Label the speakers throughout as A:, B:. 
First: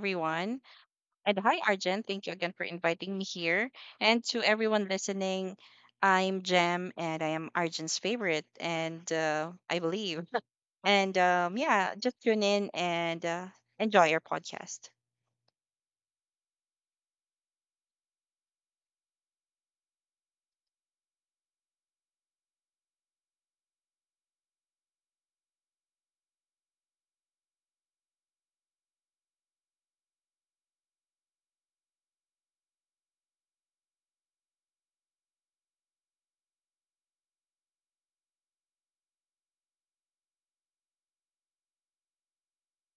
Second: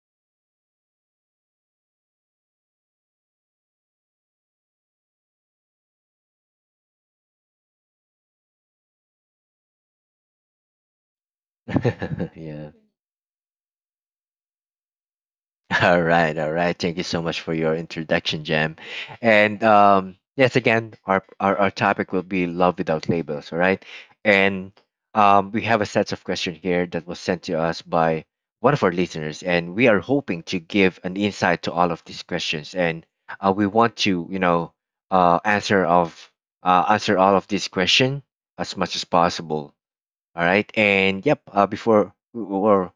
A: everyone. And hi, Arjen. Thank you again for inviting me here. And to everyone listening, I'm Jem and I am Arjen's favorite, and I believe. Just tune in
B: Yeah.
A: and enjoy your podcast.
B: All right, all right. Thank you so much for your introduction, Jam. And yes, again, our topic will be love without labels. All right, and we have a set of questions here that was sent to us by one of our listeners, and we are hoping to give an insight to all of these questions, and we want to, uh, answer of answer all of these questions as much as possible. All right, and yep. Before or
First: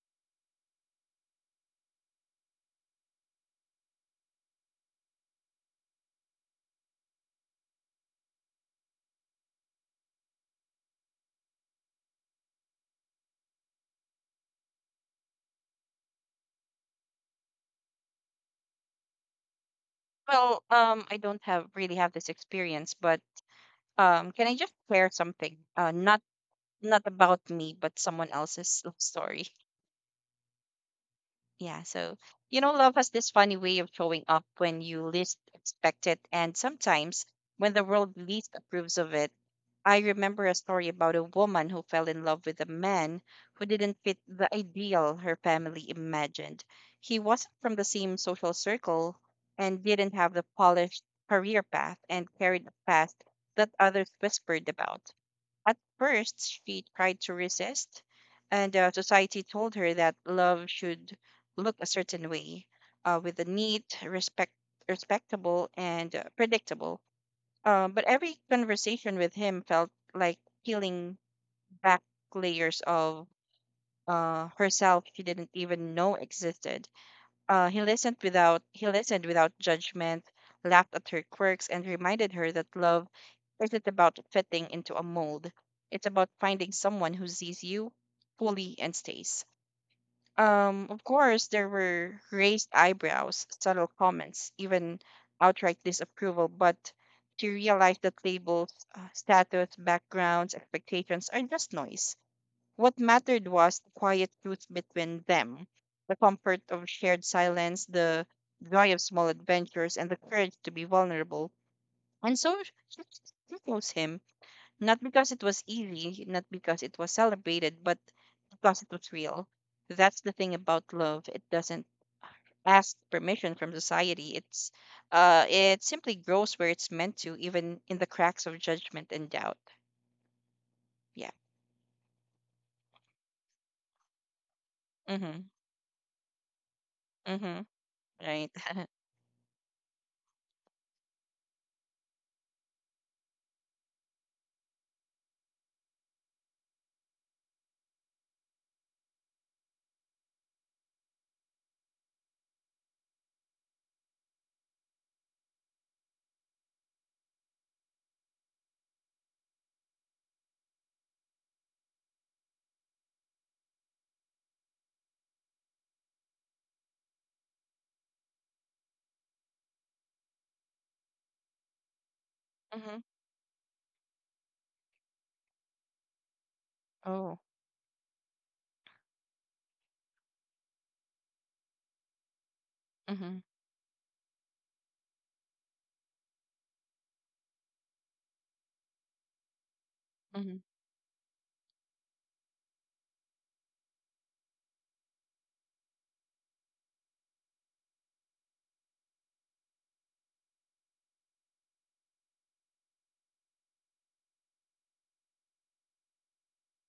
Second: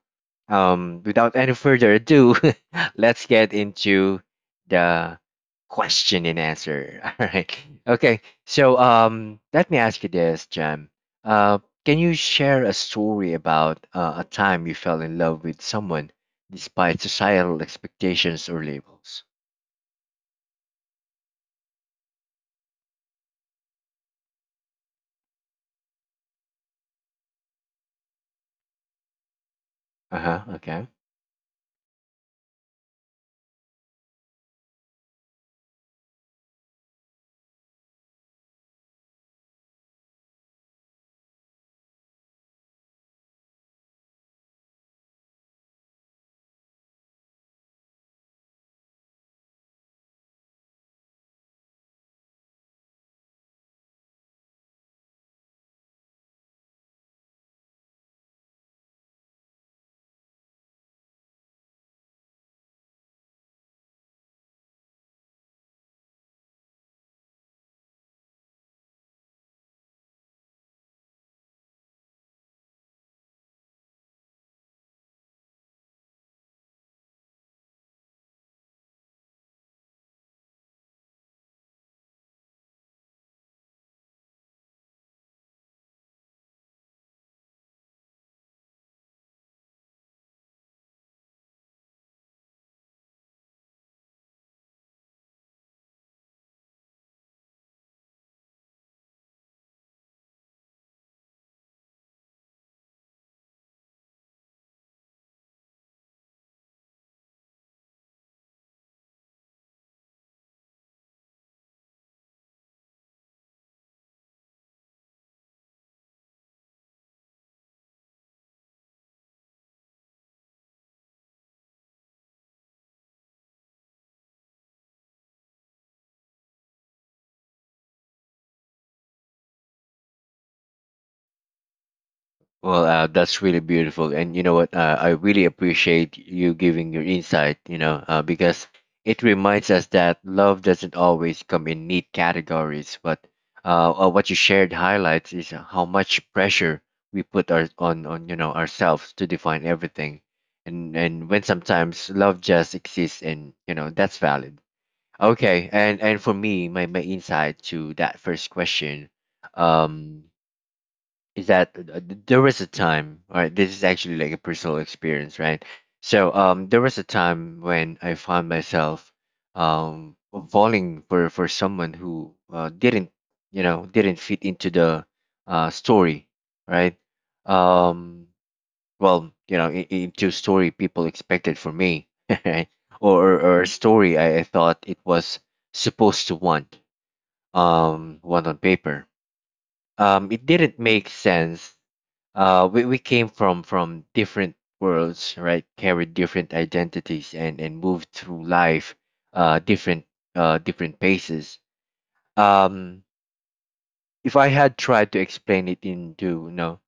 B: Without any further ado, let's get into the question and answer. All right. Okay. So let me ask you this, Jam. Uh, can you share a story about a time you fell in love with someone despite societal expectations or labels?
A: I don't have really have this experience, but can I just share something? Not about me, but someone else's love story.
B: Uh huh. Okay.
A: Yeah, so you know, love has this funny way of showing up when you least expect it, and sometimes when the world least approves of it. I remember a story about a woman who fell in love with a man who didn't fit the ideal her family imagined. He wasn't from the same social circle and didn't have the polished career path and carried a past that others whispered about. At first, she tried to resist, and society told her that love should look a certain way, with a neat, respectable, and predictable. But every conversation with him felt like peeling back layers of herself she didn't even know existed. He listened without judgment, laughed at her quirks, and reminded her that love isn't about fitting into a mold. It's about finding someone who sees you fully and stays. Of course, there were raised eyebrows, subtle comments, even outright disapproval, but she realized that labels, status, backgrounds, expectations are just noise. What mattered was the quiet truth between them, the comfort of shared silence, the joy of small adventures, and the courage to be vulnerable. And so she she chose him, not because it was easy, not because it was celebrated, but because it was real. That's the thing about love. It doesn't ask permission from society. It simply grows where it's meant to, even in the cracks of judgment and doubt. Yeah.
B: Well, that's really beautiful, and you know what? I really
A: Mm-hmm.
B: appreciate you giving your insight.
A: Mm-hmm.
B: You know,
A: Right.
B: because it reminds us that love doesn't always come in neat categories. But what you shared highlights is how much pressure we put on you know ourselves to define everything, and when sometimes love just exists, and you know that's valid. Okay, and for me, my insight to that first question, um, is that there was a time, all right? This is actually like a personal experience, right? So there was a time when I found myself um falling for someone who
A: Mm-hmm.
B: didn't, you know, didn't fit into the story, right?
A: Oh.
B: Um, well, you know, into story people expected for me, right?
A: Mm-hmm.
B: Or a story I thought it was supposed to want on paper. It
A: Mm-hmm.
B: didn't make sense we came from different worlds, right, carried different identities, and moved through life uh different different paces. um if I had tried to explain it into, you know,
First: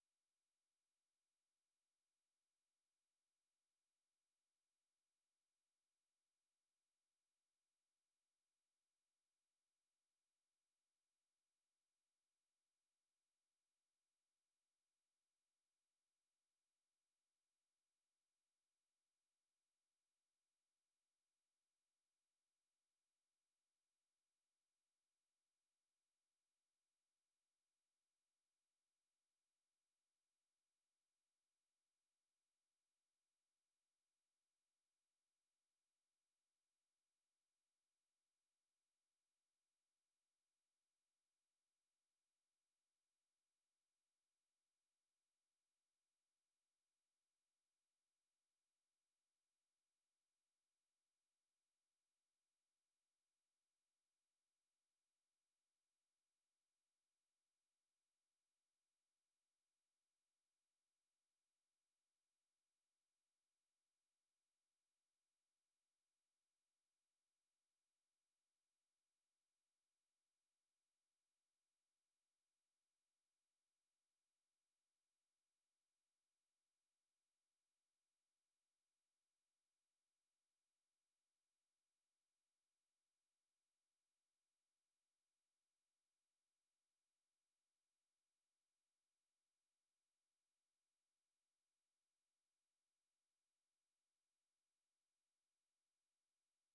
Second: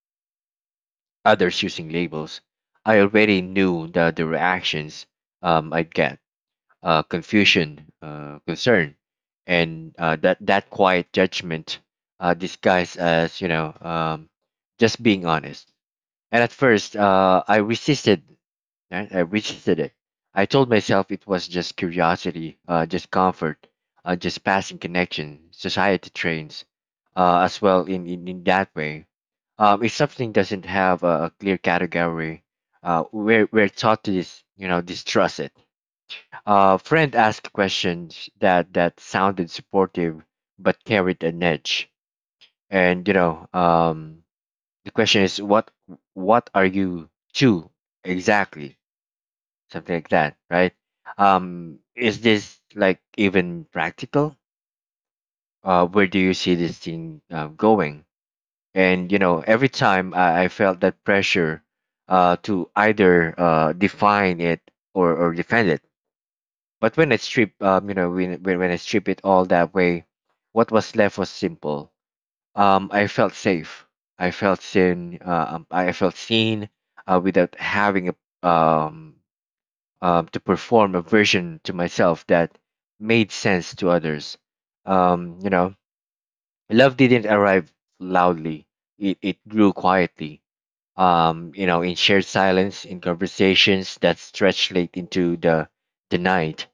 B: others using labels, I already knew the reactions I'd get, confusion, concern, and that that quiet judgment disguised as, you know, just being honest. And at first, I resisted. Right? I resisted it. I told myself it was just curiosity, just comfort, just passing connection. Society trains as well in, in that way. If something doesn't have a clear category, we're taught to you know distrust it. A friend asked questions that, that sounded supportive but carried an edge. And you know, the question is what are you to exactly? Something like that, right? Is this like even practical? Where do you see this thing going? And you know, every time I felt that pressure to either define it or defend it. But when I strip, you know, when I strip it all that way, what was left was simple. I felt safe. I felt seen. I felt seen without having a um to perform a version to myself that made sense to others. You know, love didn't arrive loudly. It grew quietly. You know, in shared silence, in conversations that stretched late into the night,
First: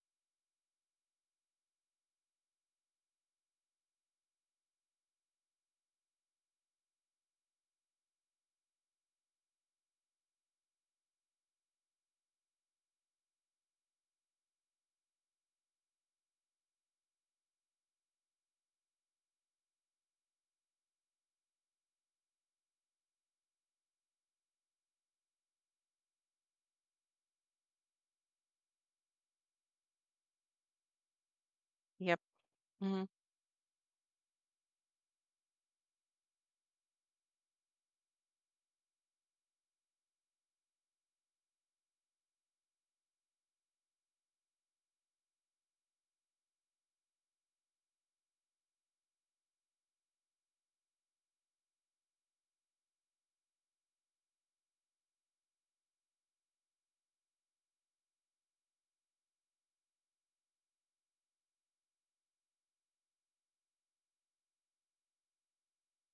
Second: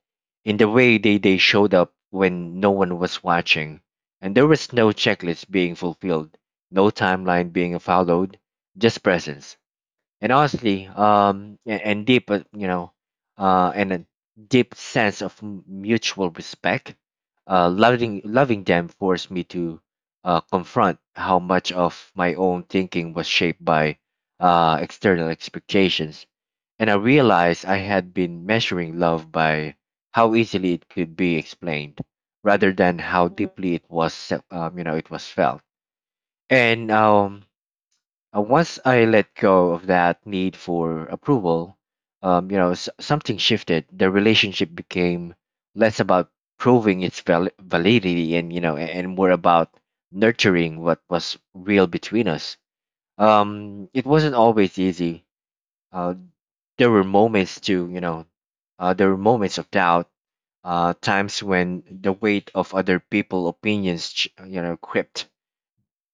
B: in the way they showed up when no one was watching, and there was no checklist being fulfilled, no timeline being followed, just presence and honestly, and deep, you know, and a deep sense of mutual respect. Loving them forced me to confront how much of my own thinking was shaped by external expectations, and I realized I had been measuring love by how easily it could be explained,
A: Yep.
B: rather than
A: Mm-hmm.
B: how deeply it was, you know, it was felt. And once I let go of that need for approval, you know, something shifted. The relationship became less about proving its validity, and you know, and more about nurturing what was real between us. It wasn't always easy. Uh, there were moments to you know, there were moments of doubt. Times when the weight of other people opinions, you know, crept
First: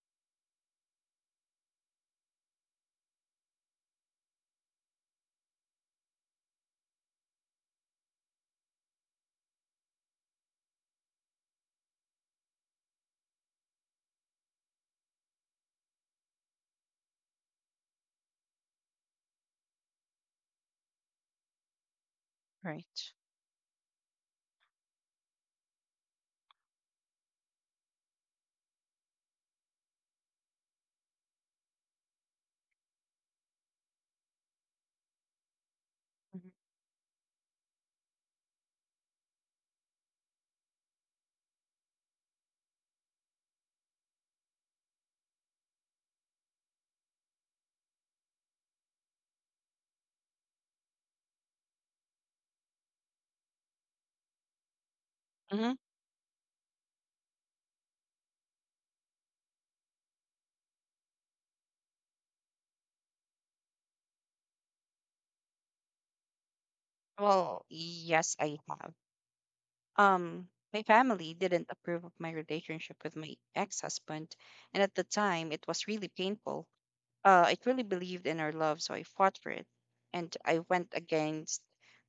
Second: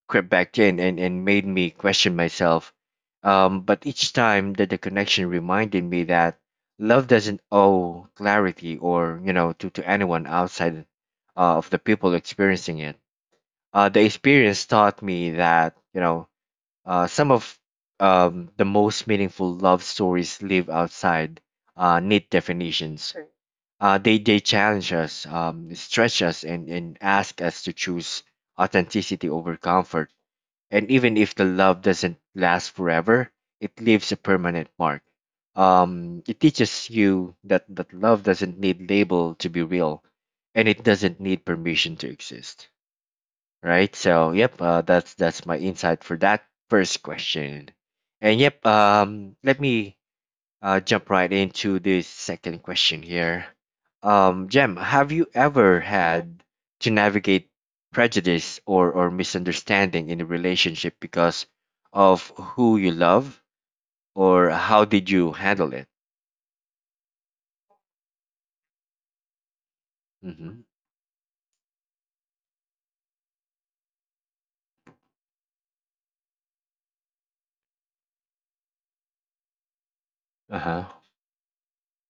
B: crept back in, and made me question myself. But each time that the connection reminded me that love doesn't owe clarity or, you know, to anyone outside of the people experiencing it. The experience taught me that, you know, some of the most meaningful love stories live outside neat
A: Right.
B: definitions. They challenge us, stretch us, and ask us to choose authenticity over comfort. And even if the love doesn't last forever, it leaves a permanent mark. It teaches you that that love doesn't need label to be real, and it doesn't need permission to exist. Right, so yep, that's my insight for that first question. And yep, let me jump right into the second question here. Jem, have you
A: Mm-hmm.
B: ever had to navigate prejudice or misunderstanding in a relationship because of who you love, or how did you handle it?
A: Well, yes, I have. Um,
B: Mm-hmm.
A: my family didn't approve of my relationship with my ex-husband, and at the time, it was really painful. I truly believed in our love, so I fought for it, and
B: Uh
A: I
B: huh.
A: went against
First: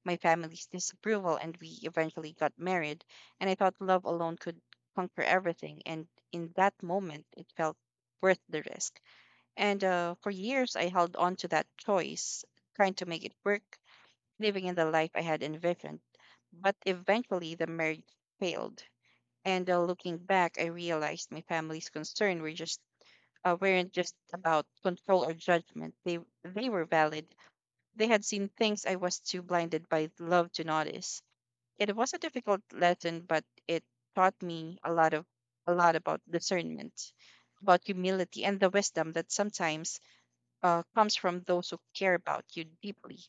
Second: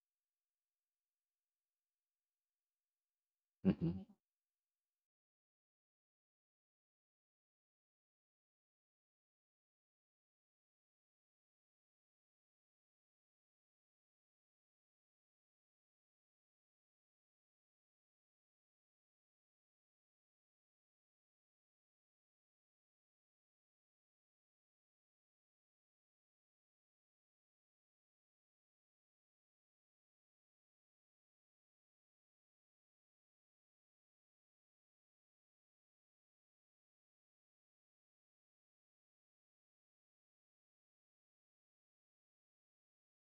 A: my family's disapproval, and we eventually got married. And I thought
B: Mm-hmm.
A: love alone could conquer everything, and in that moment, it felt worth the risk. And for years, I held on to that choice, trying to make it work, living in the life I had envisioned. But eventually, the marriage failed. And looking back, I realized my family's concern weren't just about control or judgment. They were valid. They had seen things I was too blinded by love to notice. It was a difficult lesson, but it taught me a lot about discernment, about humility, and the wisdom that sometimes comes from those who care about you deeply.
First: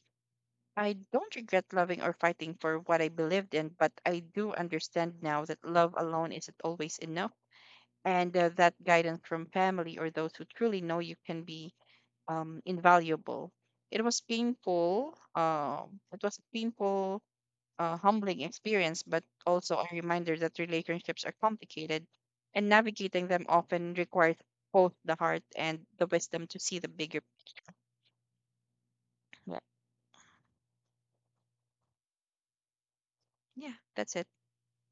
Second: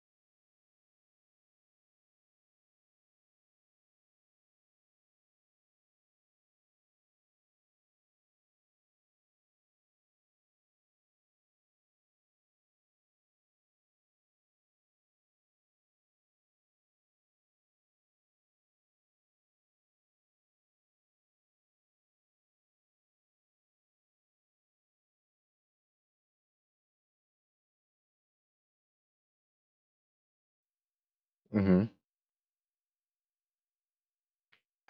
A: I don't regret loving or fighting for what I believed in, but I do understand now that love alone isn't always enough, and that guidance from family or those who truly know you can be invaluable. It was painful. It was a humbling experience, but also a reminder that relationships are complicated, and navigating them often requires both the heart and the wisdom to see the bigger. Yeah,
B: Mm-hmm.
A: yeah that's it.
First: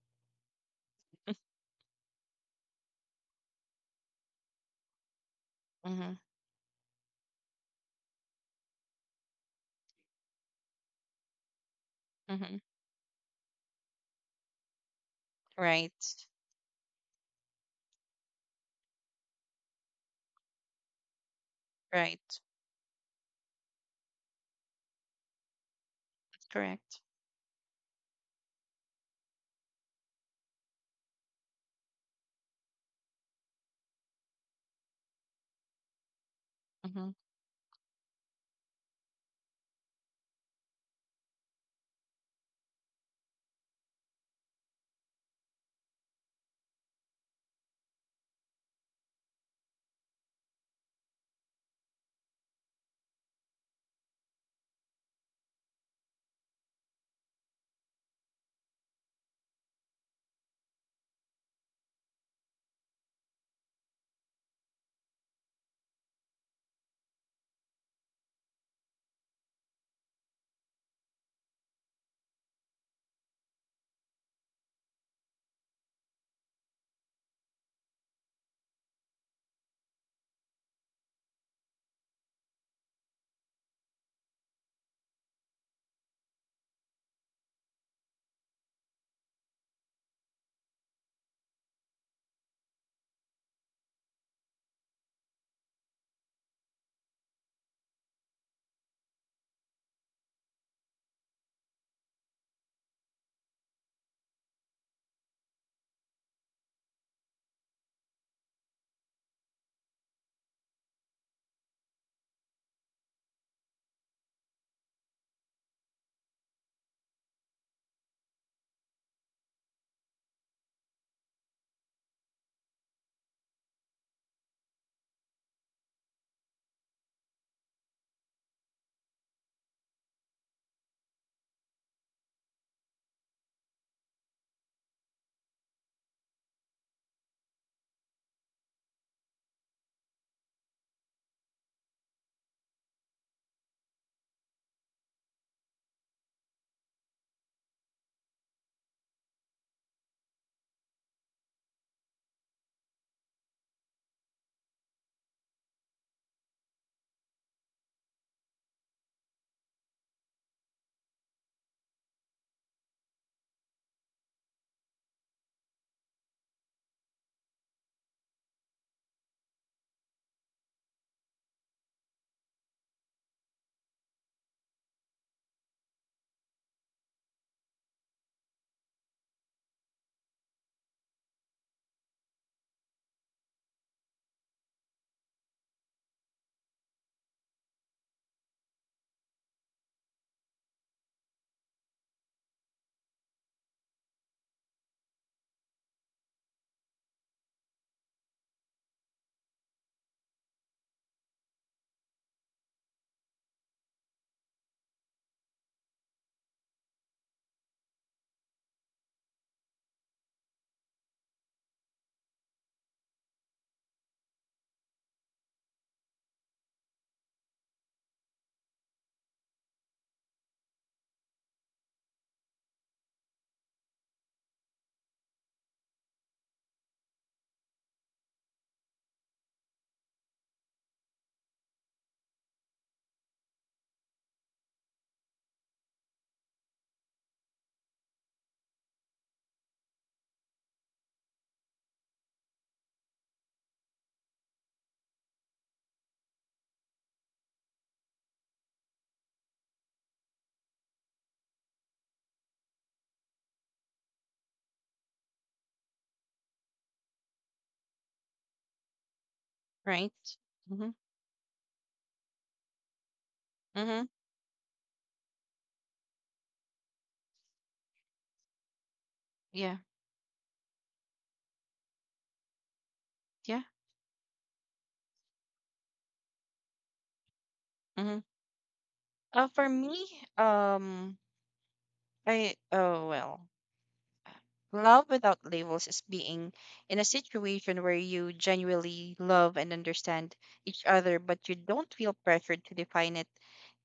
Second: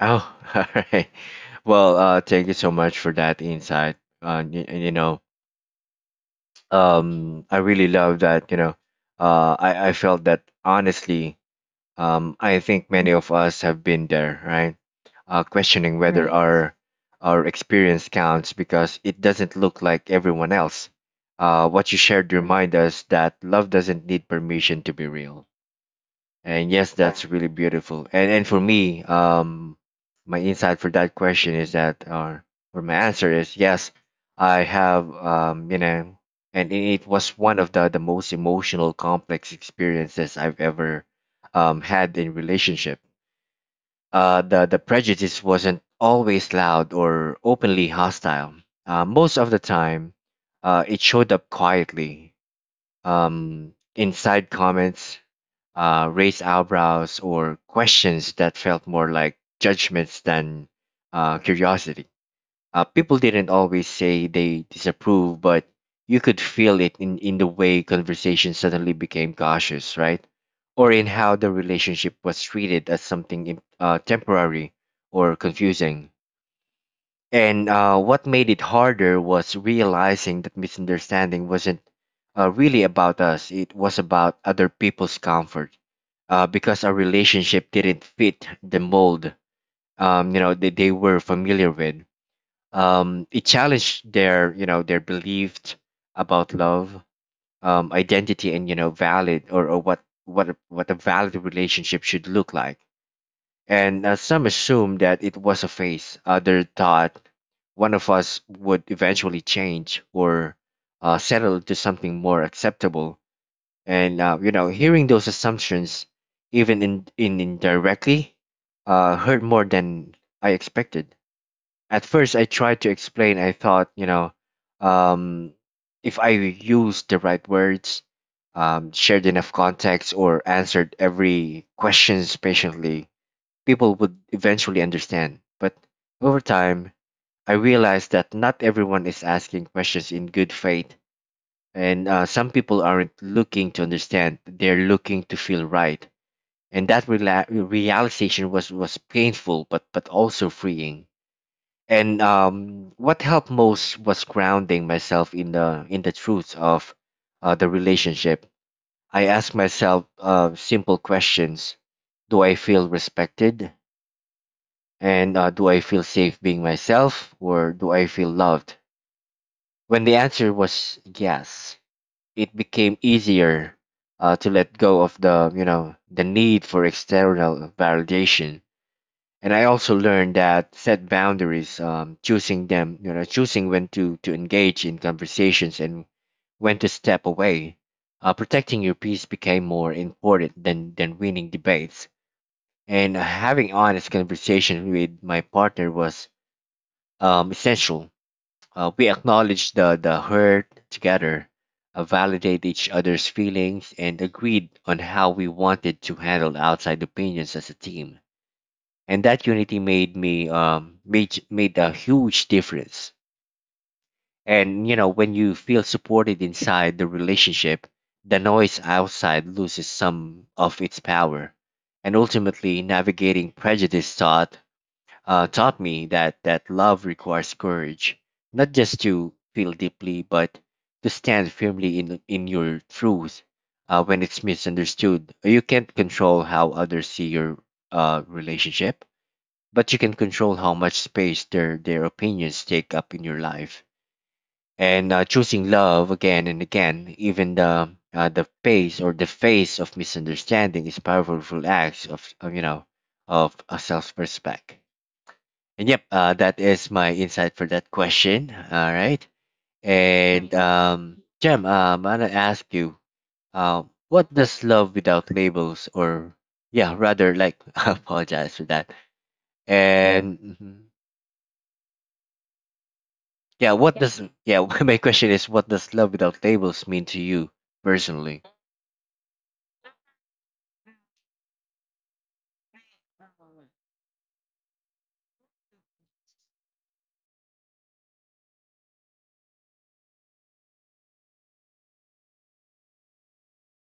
B: Oh, all right. Well, thank you so much for that insight. You know,
A: Mm-hmm.
B: I really love that. You know, I felt that honestly.
A: Mm-hmm.
B: I think many of us have been there, right? Questioning
A: Right.
B: whether our experience counts because it doesn't look like everyone else. What you shared
A: Right.
B: remind us that love doesn't need permission to be real. And yes,
A: Correct.
B: that's really beautiful. And for me, my insight for that question is that, or my answer is yes, I have, you know, and it
A: Mm-hmm.
B: it was one of the most emotional, complex experiences I've ever, had in relationship. The prejudice wasn't always loud or openly hostile. Most of the time, it showed up quietly, inside comments, raised eyebrows, or questions that felt more like judgments than curiosity. People didn't always say they disapprove, but you could feel it in the way conversation suddenly became cautious, right? Or in how the relationship was treated as something temporary or confusing. And what made it harder was realizing that misunderstanding wasn't really about us, it was about other people's comfort. Because our relationship didn't fit the mold, you know, that they were familiar with. It challenged their, you know, their beliefs about love, identity, and you know, valid or what a valid relationship should look like. And some assumed that it was a phase. Others thought one of us would eventually change or settle to something more acceptable. And you know, hearing those assumptions, even in indirectly, hurt more than I expected. At first, I tried to explain. I thought, you know, um, if I used the right words, shared enough context, or answered every questions patiently, people would eventually understand. But over time, I realized that not everyone is asking questions in good faith, and some people aren't looking to understand, they're looking to feel right. And that realization was painful, but also freeing. And what helped most was grounding myself in the truth of the relationship. I asked myself simple questions: Do I feel respected? And do I feel safe being myself, or do I feel loved? When the answer was yes, it became easier to let go of the, you know, the need for external validation. And I also learned that set boundaries, choosing them, you know, choosing when to engage in conversations and when to step away. Protecting your peace became more important than winning debates. And having honest conversation with my partner was essential. We acknowledge the hurt together, validate each other's feelings, and agreed on how we wanted to handle outside opinions as a team. And that unity made me made made a huge difference. And you know, when you feel supported inside the relationship, the noise outside loses some of its power. And ultimately, navigating prejudice taught me that love requires courage, not just to feel deeply, but to stand firmly in your truth. When it's misunderstood, you can't control how others see your relationship, but you can control how much space their opinions take up in your life. And choosing love again and again, even the face of misunderstanding is powerful acts of you know of a self-respect. And yep, that is my insight for that question. All right.
A: Right.
B: And
A: Mm-hmm.
B: Jem, I'm gonna ask you,
A: Mm-hmm.
B: what does love without labels, or, I apologize for that.
A: Yeah.
B: And mhm.
A: Yeah.
B: yeah, what does yeah? My question is, what does love without labels mean to you
A: Mm-hmm.
B: personally?
A: For me, um, I oh well, love without labels is being in a situation where you genuinely love and understand each other, but you don't feel pressured to define it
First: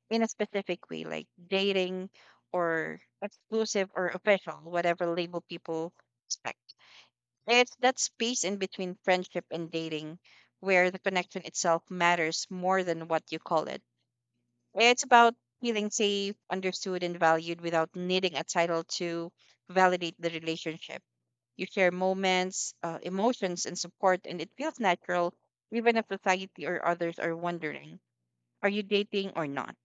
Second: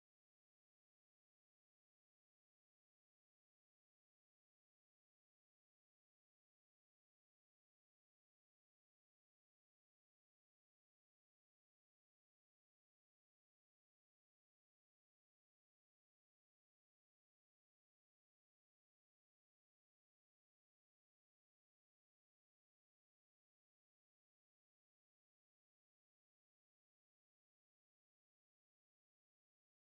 A: in a specific way, like dating or exclusive or official, whatever label people expect. It's that space in between friendship and dating where the connection itself matters more than what you call it. It's about feeling safe, understood, and valued without needing a title to validate the relationship. You share moments, emotions, and support, and it feels natural even if society or others are wondering. Are you dating or not?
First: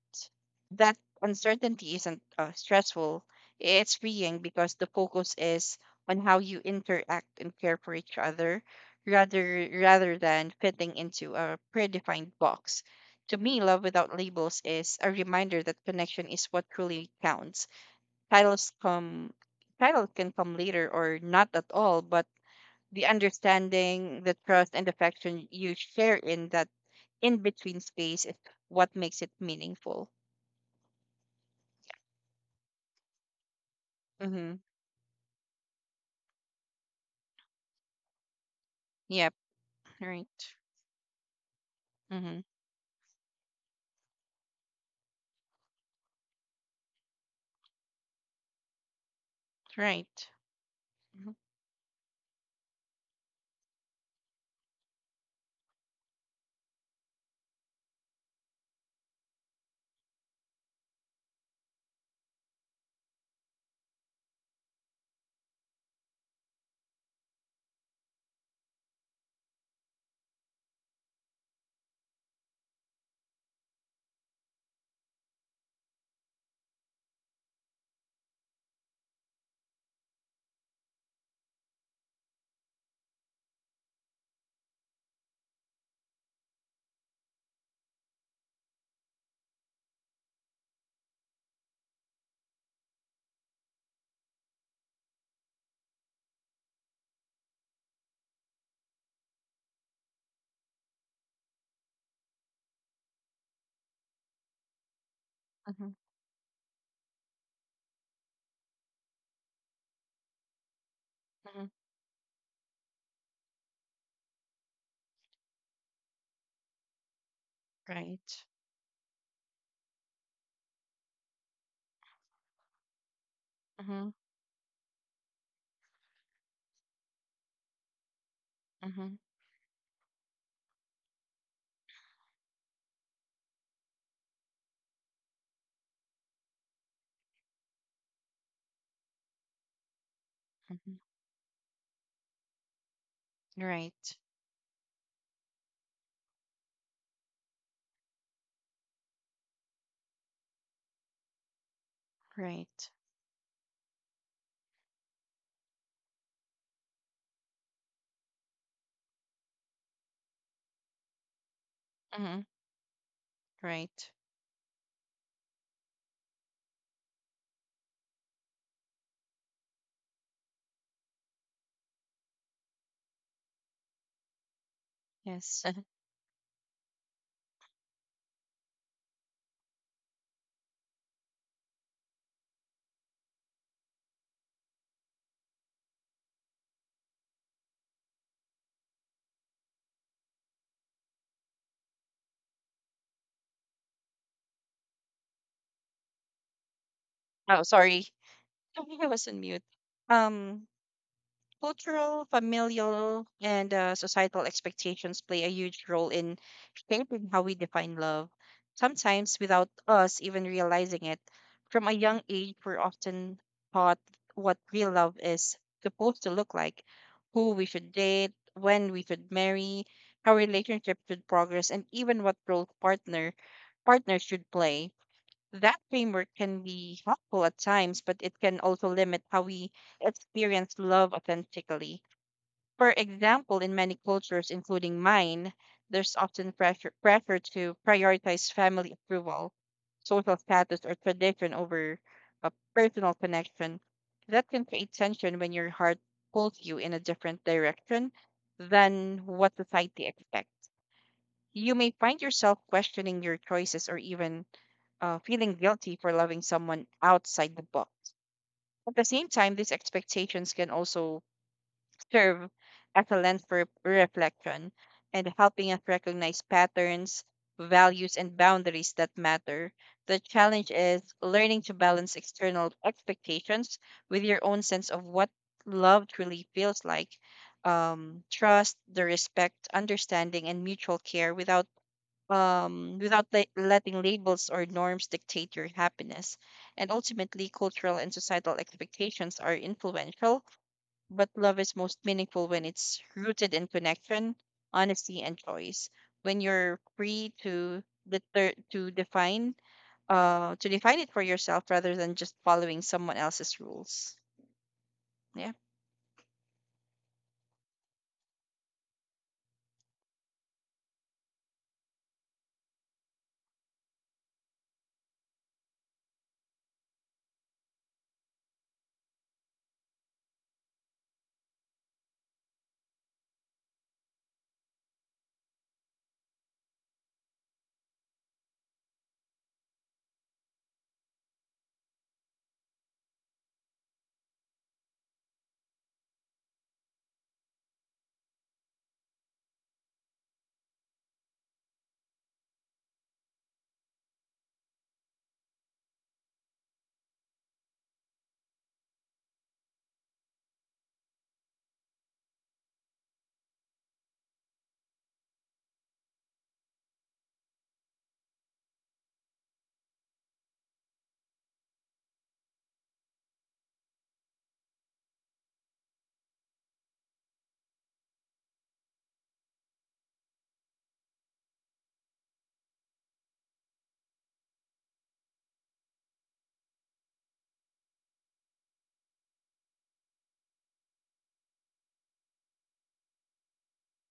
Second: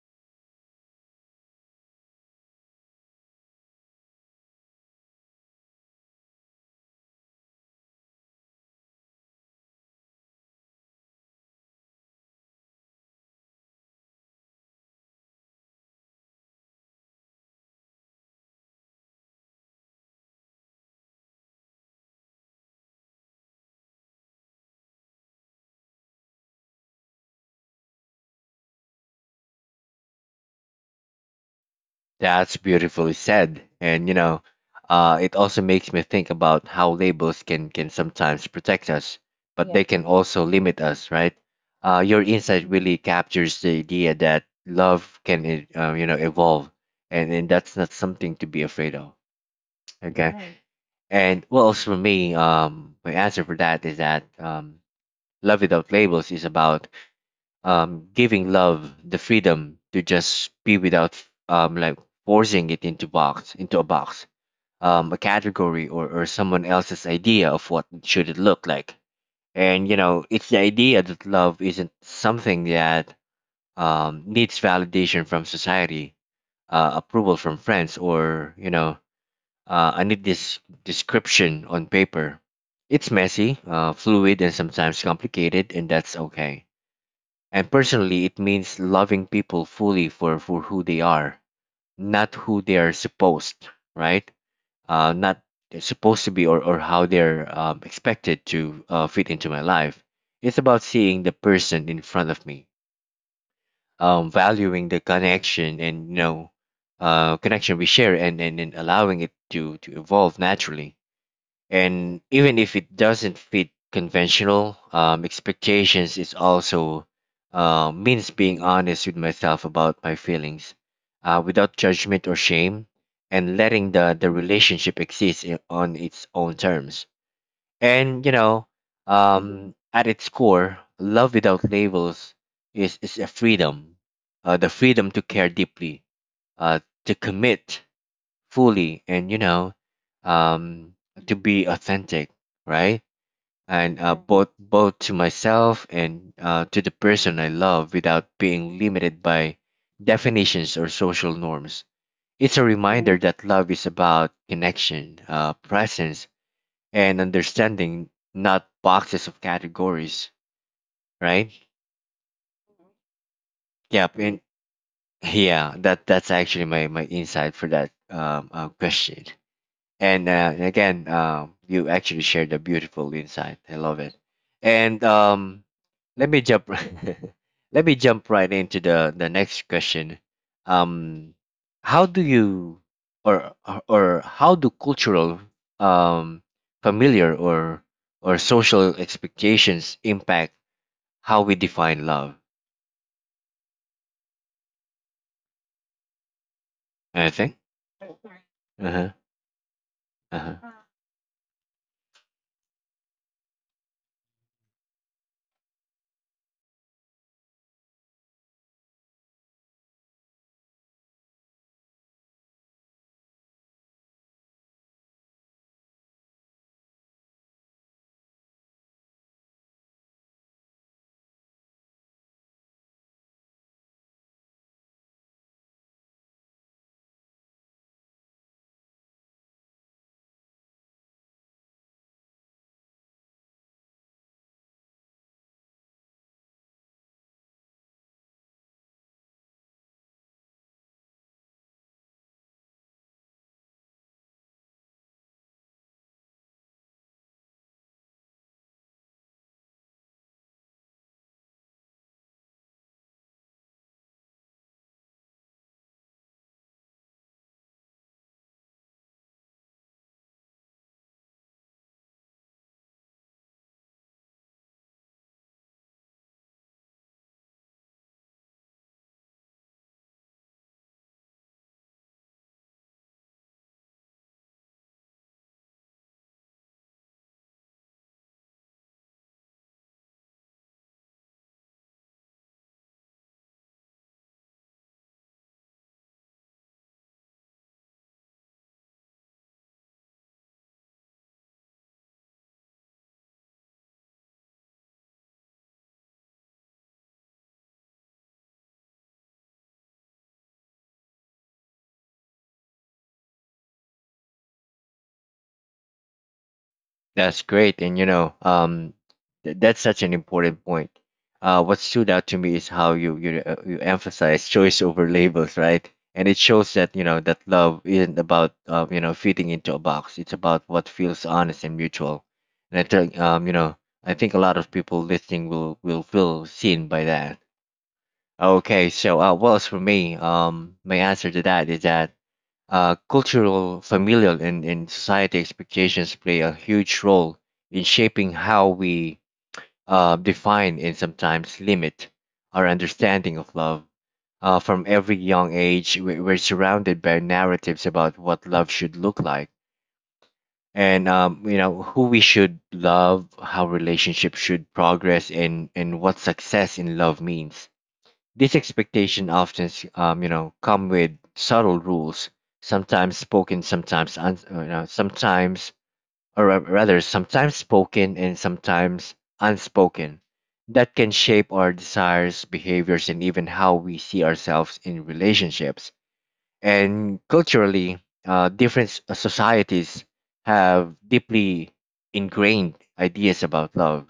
A: That uncertainty isn't stressful. It's freeing because the focus is on how you interact and care for each other rather than fitting into a predefined box. To me, love without labels is a reminder that connection is what truly counts. Titles come Title can come later or not at all, but the understanding, the trust and affection you share in that in between space is what makes it meaningful.
B: That's beautifully said. And you know,
A: Mm-hmm.
B: it also makes me think about how labels can sometimes protect us,
A: Yep.
B: but they can also
A: Right.
B: limit us, right? Your
A: Mm-hmm.
B: insight Mhm. really captures the idea that love can, you know, evolve, and that's not something to be afraid of.
A: Right.
B: Okay.
A: Mm-hmm.
B: And well, as for me, my answer for that is that love without labels is about giving love the freedom to just be without um, like forcing it into a box, a category, or someone else's idea of what should it look like. And you know, it's the idea that love isn't something that needs validation from society, approval from friends, or you know, I need this description on paper. It's messy, fluid, and sometimes complicated, and that's okay. And personally, it means loving people fully for who they are, not who they are supposed, right? Not they're supposed to be, or how they're expected to fit into my life. It's about seeing the person in front of me, valuing the connection
A: Mm-hmm.
B: and, you know, connection we share, and allowing it to evolve naturally,
A: Hmm.
B: and even if it doesn't fit conventional expectations. It also means
A: Right.
B: being honest with myself about my feelings, without judgment or shame, and letting
A: Mm-hmm.
B: the relationship exist in, on its own terms. And you know,
A: Mm-hmm.
B: at its core, love without labels is a freedom, the freedom to care deeply, uh, to commit fully, and you know, um
A: Hmm.
B: to be authentic, right? And
A: Right.
B: both both to myself and to the person I love, without being limited by definitions or social norms. It's a
A: Right.
B: reminder that love is about connection, presence, and understanding, not boxes of categories, right?
A: Mm-hmm. Right.
B: Yep. And yeah, that's actually my insight for that question. And and again, you actually shared a beautiful insight, I love it. And
A: Yes.
B: let me jump let me jump right into the next question. um, how do you, or how do cultural um, familiar or social expectations impact how we define love, anything?
A: Oh, sorry. I
B: uh-huh
A: was on mute. Um.
B: uh-huh
A: Cultural, familial, and societal expectations play a huge role in shaping how we define love, sometimes without us even realizing it. From a young age, we're often taught what real love is supposed to look like, who we should date, when we should marry, how relationships should progress, and even what role partners should play. That framework can be helpful at times, but it can also limit how we experience love authentically. For example, in many cultures, including mine, there's often pressure to prioritize family approval, social status, or tradition over a personal connection. That can create tension when your heart pulls you in a different direction than what society expects. You may find yourself questioning your choices or even feeling guilty for loving someone outside the box. At the same time, these expectations can also serve as a lens for reflection and helping us recognize patterns, values, and boundaries that matter. The challenge is learning to balance external expectations with your own sense of what love truly feels like. Trust, the respect, understanding, and mutual care without letting labels or norms dictate your happiness. And ultimately, cultural and societal expectations are influential but love is most meaningful when it's rooted in connection, honesty, and choice. When you're free to deter- to define define it for yourself rather than just following someone else's rules. Yeah.
B: That's great, and you know, that's such an important point. What stood out to me is how you emphasize choice over labels, right? And it shows that you know that love isn't about you know fitting into a box. It's about what feels honest and mutual. And I think you know, I think a lot of people listening will feel seen by that. Okay, so well, as for me, my answer to that is that cultural, familial, and society expectations play a huge role in shaping how we define and sometimes limit our understanding of love. From every young age, we're surrounded by narratives about what love should look like, and you know, who we should love, how relationships should progress, and what success in love means. These expectations often, you know, come with subtle rules, sometimes spoken, sometimes un- you know, sometimes, or ra- rather, sometimes spoken and sometimes unspoken, that can shape our desires, behaviors, and even how we see ourselves in relationships. And culturally, societies have deeply ingrained ideas about love.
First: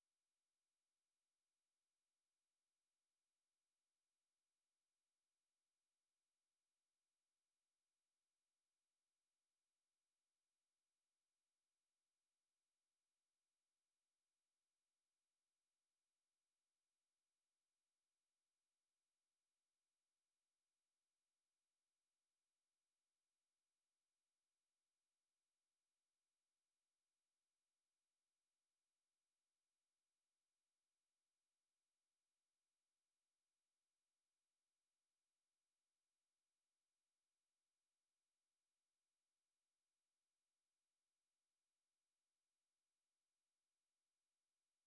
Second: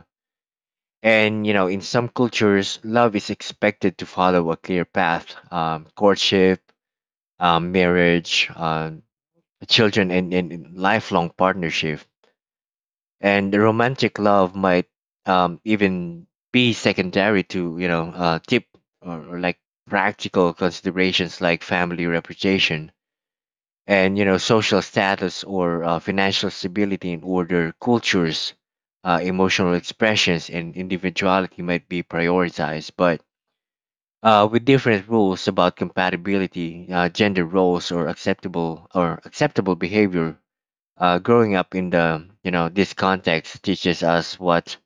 B: And you know, in some cultures, love is expected to follow a clear path: courtship, marriage, children, and, and lifelong partnership. And the romantic love might even be secondary to, you know, tip or like practical considerations like family reputation, and you know social status, or financial stability. In order cultures, emotional expressions and individuality might be prioritized, but with different rules about compatibility, gender roles, or acceptable behavior. Growing up in the you know this context teaches us what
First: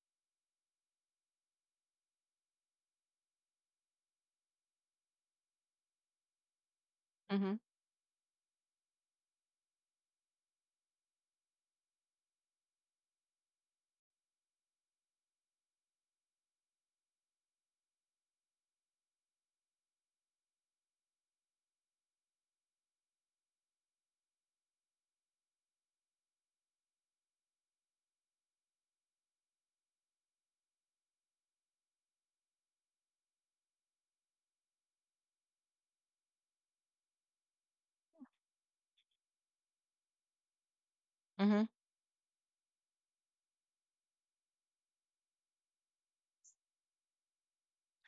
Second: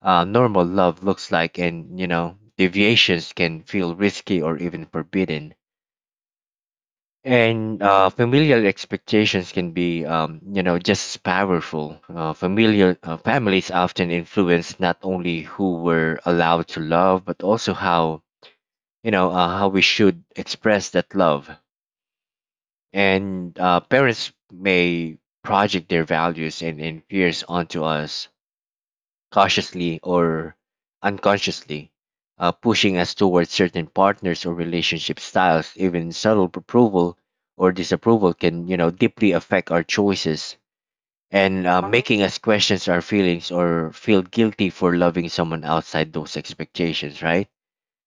B: normal love looks like, and you know deviations can feel risky or even forbidden.
A: Mhm.
B: And familial expectations can be, you know, just as powerful. Familiar Families often influence not only who we're allowed to love, but also how, you know, how we should express that love. And parents may project their values and fears onto us, cautiously or unconsciously, pushing us towards certain partners or relationship styles. Even subtle approval or disapproval can, you know, deeply affect our choices,
A: Mhm.
B: and making us question our feelings or feel guilty for loving someone outside those expectations, right?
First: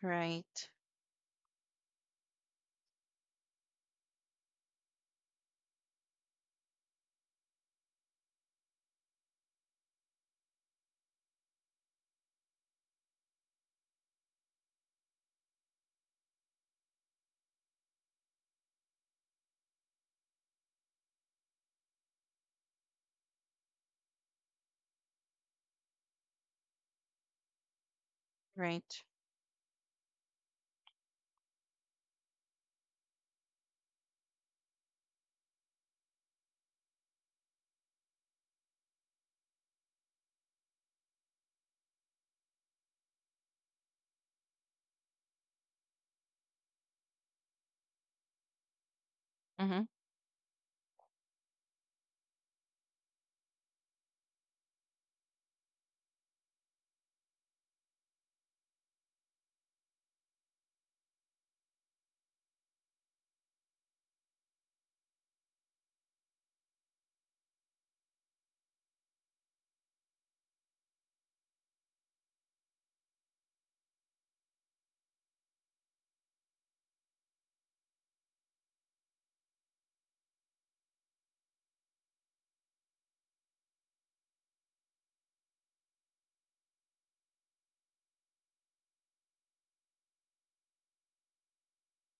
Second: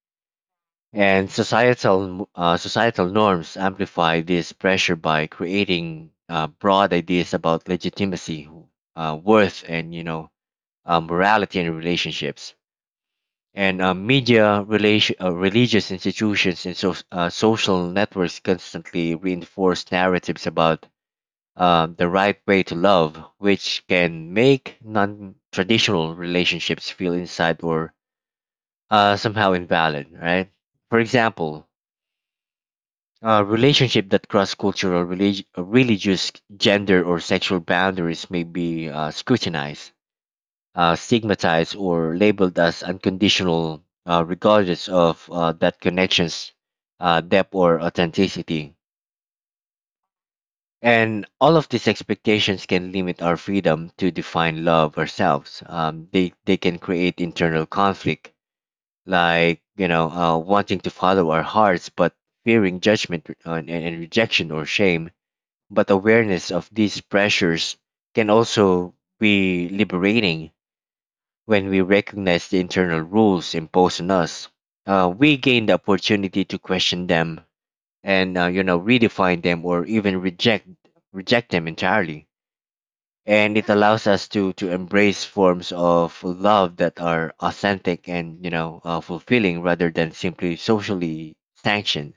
A: Right.
B: And societal norms amplify this pressure by creating broad ideas about legitimacy, worth, and you know morality in relationships. And uh, media, religious institutions, and so, social networks constantly reinforce narratives about the right way to love, which can make non-traditional relationships feel inside or
A: Right.
B: somehow invalid. Right? For example, relationship that cross cultural, religious, gender, or sexual boundaries may be scrutinized, stigmatized, or labeled as unconditional, regardless of that connection's depth or authenticity.
A: Mhm.
B: And all of these expectations can limit our freedom to define love ourselves. They can create internal conflict, like you know, wanting to follow our hearts but fearing judgment, and rejection or shame. But awareness of these pressures can also be liberating, when we recognize the internal rules imposed on us. We gain the opportunity to question them, and you know, redefine them, or even reject them entirely. And it allows us to embrace forms of love that are authentic and you know fulfilling, rather than simply socially sanctioned.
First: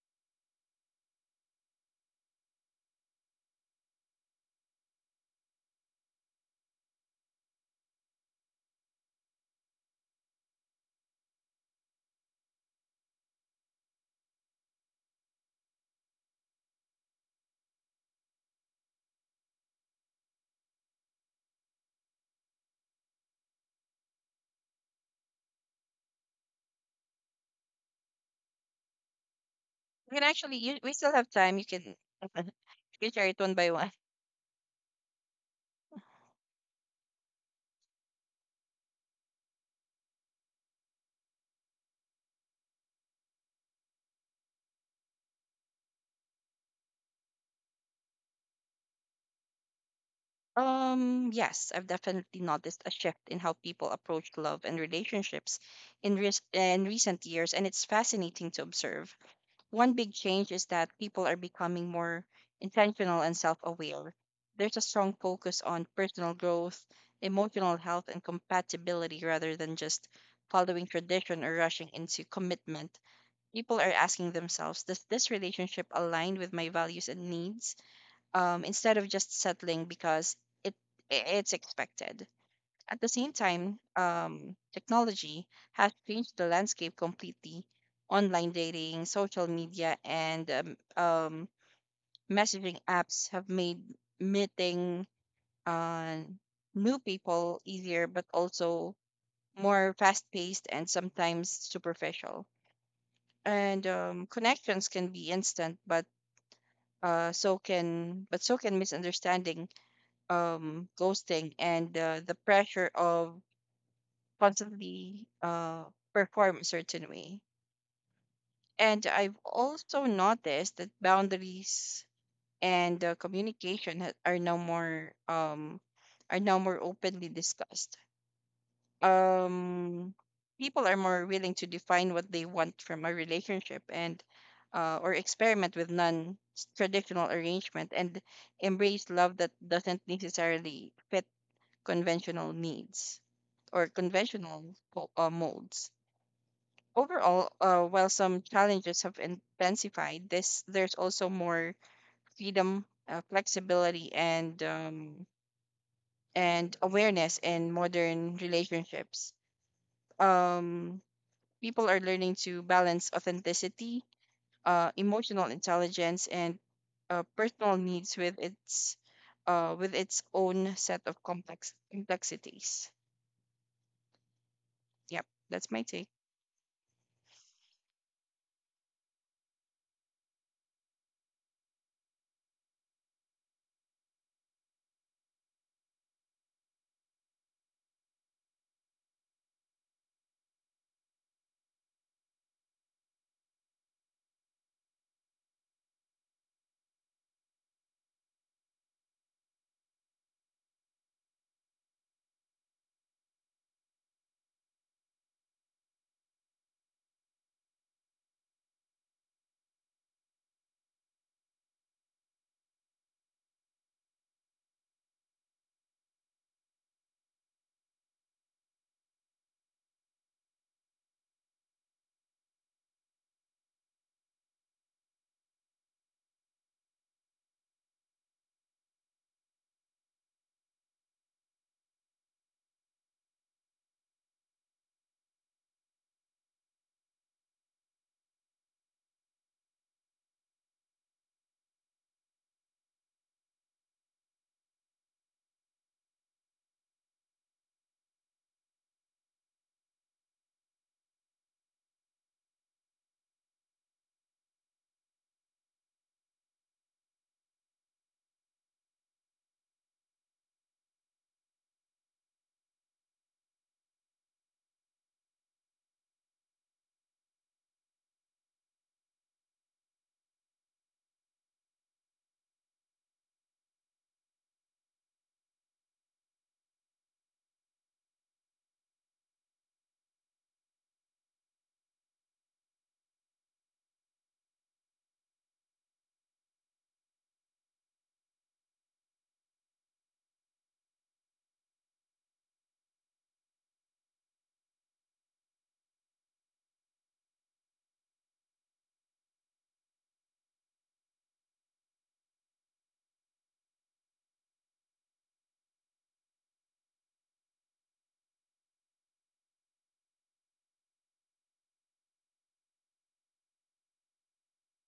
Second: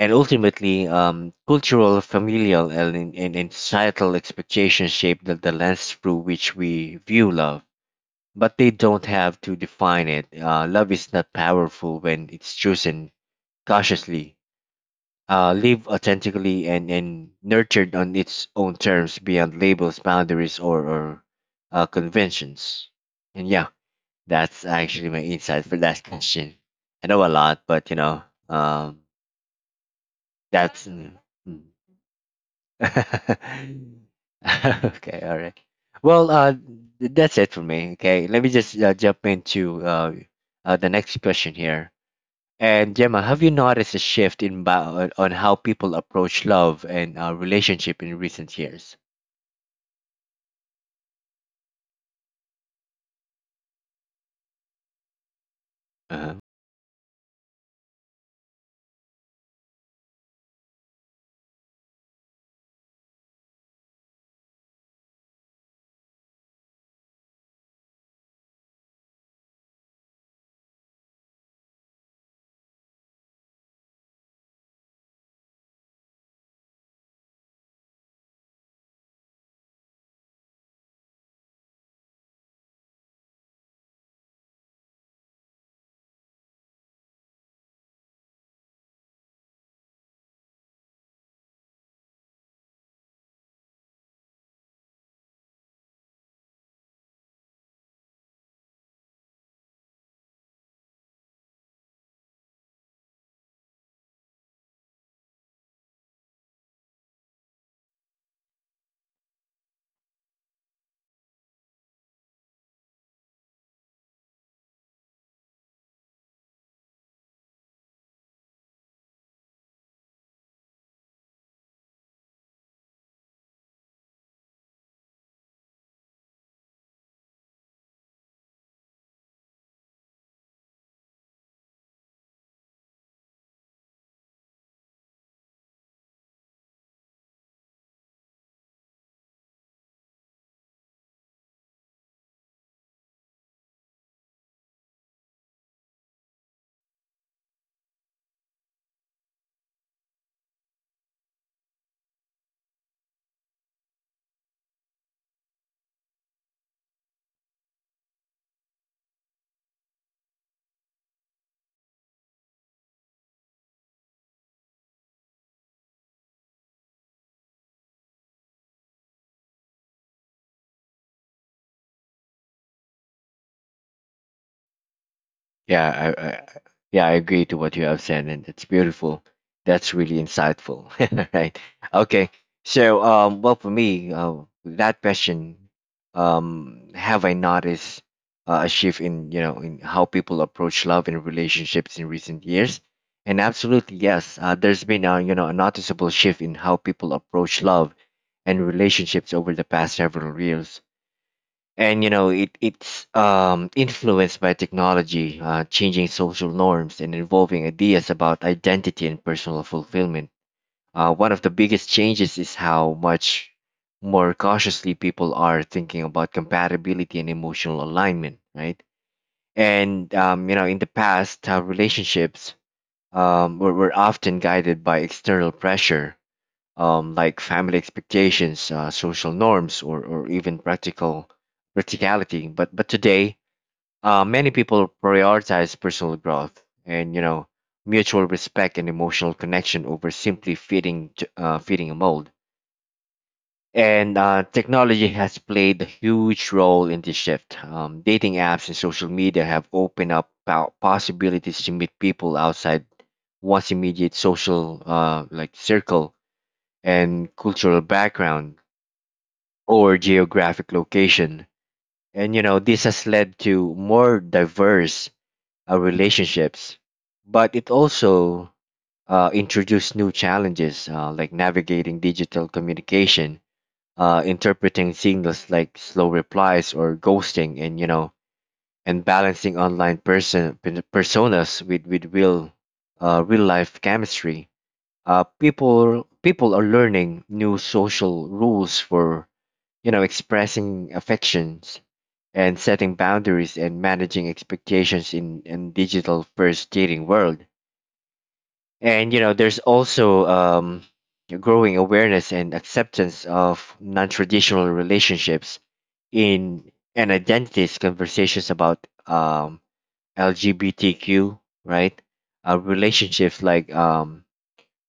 B: And ultimately, cultural, familial, and societal expectations shape the lens through which we view love, but they don't have to define it. Uh, love is not powerful when it's chosen cautiously, live authentically, and nurtured on its own terms, beyond labels, boundaries, or conventions. And yeah, that's actually my insight for that question. I know a lot, but you know, um,
A: You can actually
B: that's
A: we still
B: mm,
A: have time.
B: mm.
A: You can you can share it one by one.
B: Okay, all right. Well, that's it for me. Okay, let me just jump into the next question here. And Gemma, have you noticed a shift on how people approach love and relationship in recent years?
A: Yes, I've definitely noticed a shift in how people approach love and relationships
B: Uh-huh.
A: in recent years, and it's fascinating to observe. One big change is that people are becoming more intentional and self aware. There's a strong focus on personal growth, emotional health, and compatibility rather than just following tradition or rushing into commitment. People are asking themselves, does this relationship align with my values and needs? Instead of just settling because it it's expected. At the same time, technology has changed the landscape completely. Online dating, social media, and messaging apps have made meeting uh, new people easier, but also more fast paced and sometimes superficial. And connections can be instant, but so can but so can misunderstanding, ghosting, and the pressure of constantly perform a certain way. And I've also noticed that boundaries and communication ha- are no more are now more openly discussed. Um, People are more willing to define what they want from a relationship and or experiment with non-traditional arrangement and embrace love that doesn't necessarily fit conventional needs or conventional molds. Overall, while some challenges have intensified, this there's also more freedom, flexibility, and awareness in modern relationships. Um, People are learning to balance authenticity, emotional intelligence, and personal needs with its own set of complexities. Yep, that's my take.
B: Yeah, I agree to what you have said, and it's beautiful. That's really insightful, right? Okay, so well, for me, that question, have I noticed a shift in you know in how people approach love and relationships in recent years? And absolutely yes, there's been a you know a noticeable shift in how people approach love and relationships over the past several years. And you know it it's influenced by technology, changing social norms, and evolving ideas about identity and personal fulfillment. One of the biggest changes is how much more cautiously people are thinking about compatibility and emotional alignment, right? And you know, in the past, relationships were often guided by external pressure, like family expectations, social norms, or even practicality. But today, many people prioritize personal growth, and you know mutual respect and emotional connection, over simply fitting a mold. And technology has played a huge role in this shift. Dating apps and social media have opened up possibilities to meet people outside one's immediate social circle and cultural background or geographic location. And you know, this has led to more diverse relationships, but it also introduced new challenges, like navigating digital communication, interpreting signals like slow replies or ghosting, and you know, and balancing online personas with real real life chemistry. People are learning new social rules for, you know, expressing affections and setting boundaries and managing expectations in digital first dating world. And you know, there's also growing awareness and acceptance of non-traditional relationships in and identities, conversations about um LGBTQ, right, relationships like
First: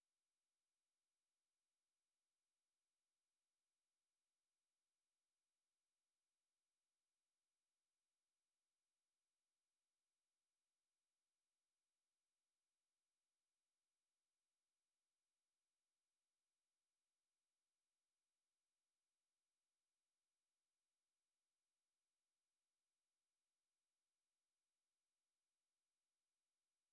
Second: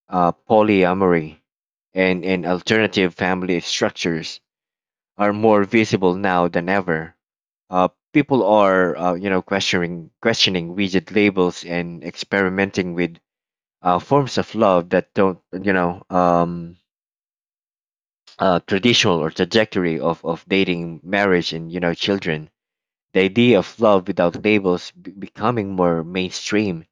B: polyamory and alternative family structures are more visible now than ever. People are, you know, questioning rigid labels and experimenting with, forms of love that don't, you know, traditional or trajectory of dating, marriage, and you know, children. The idea of love without labels becoming more mainstream,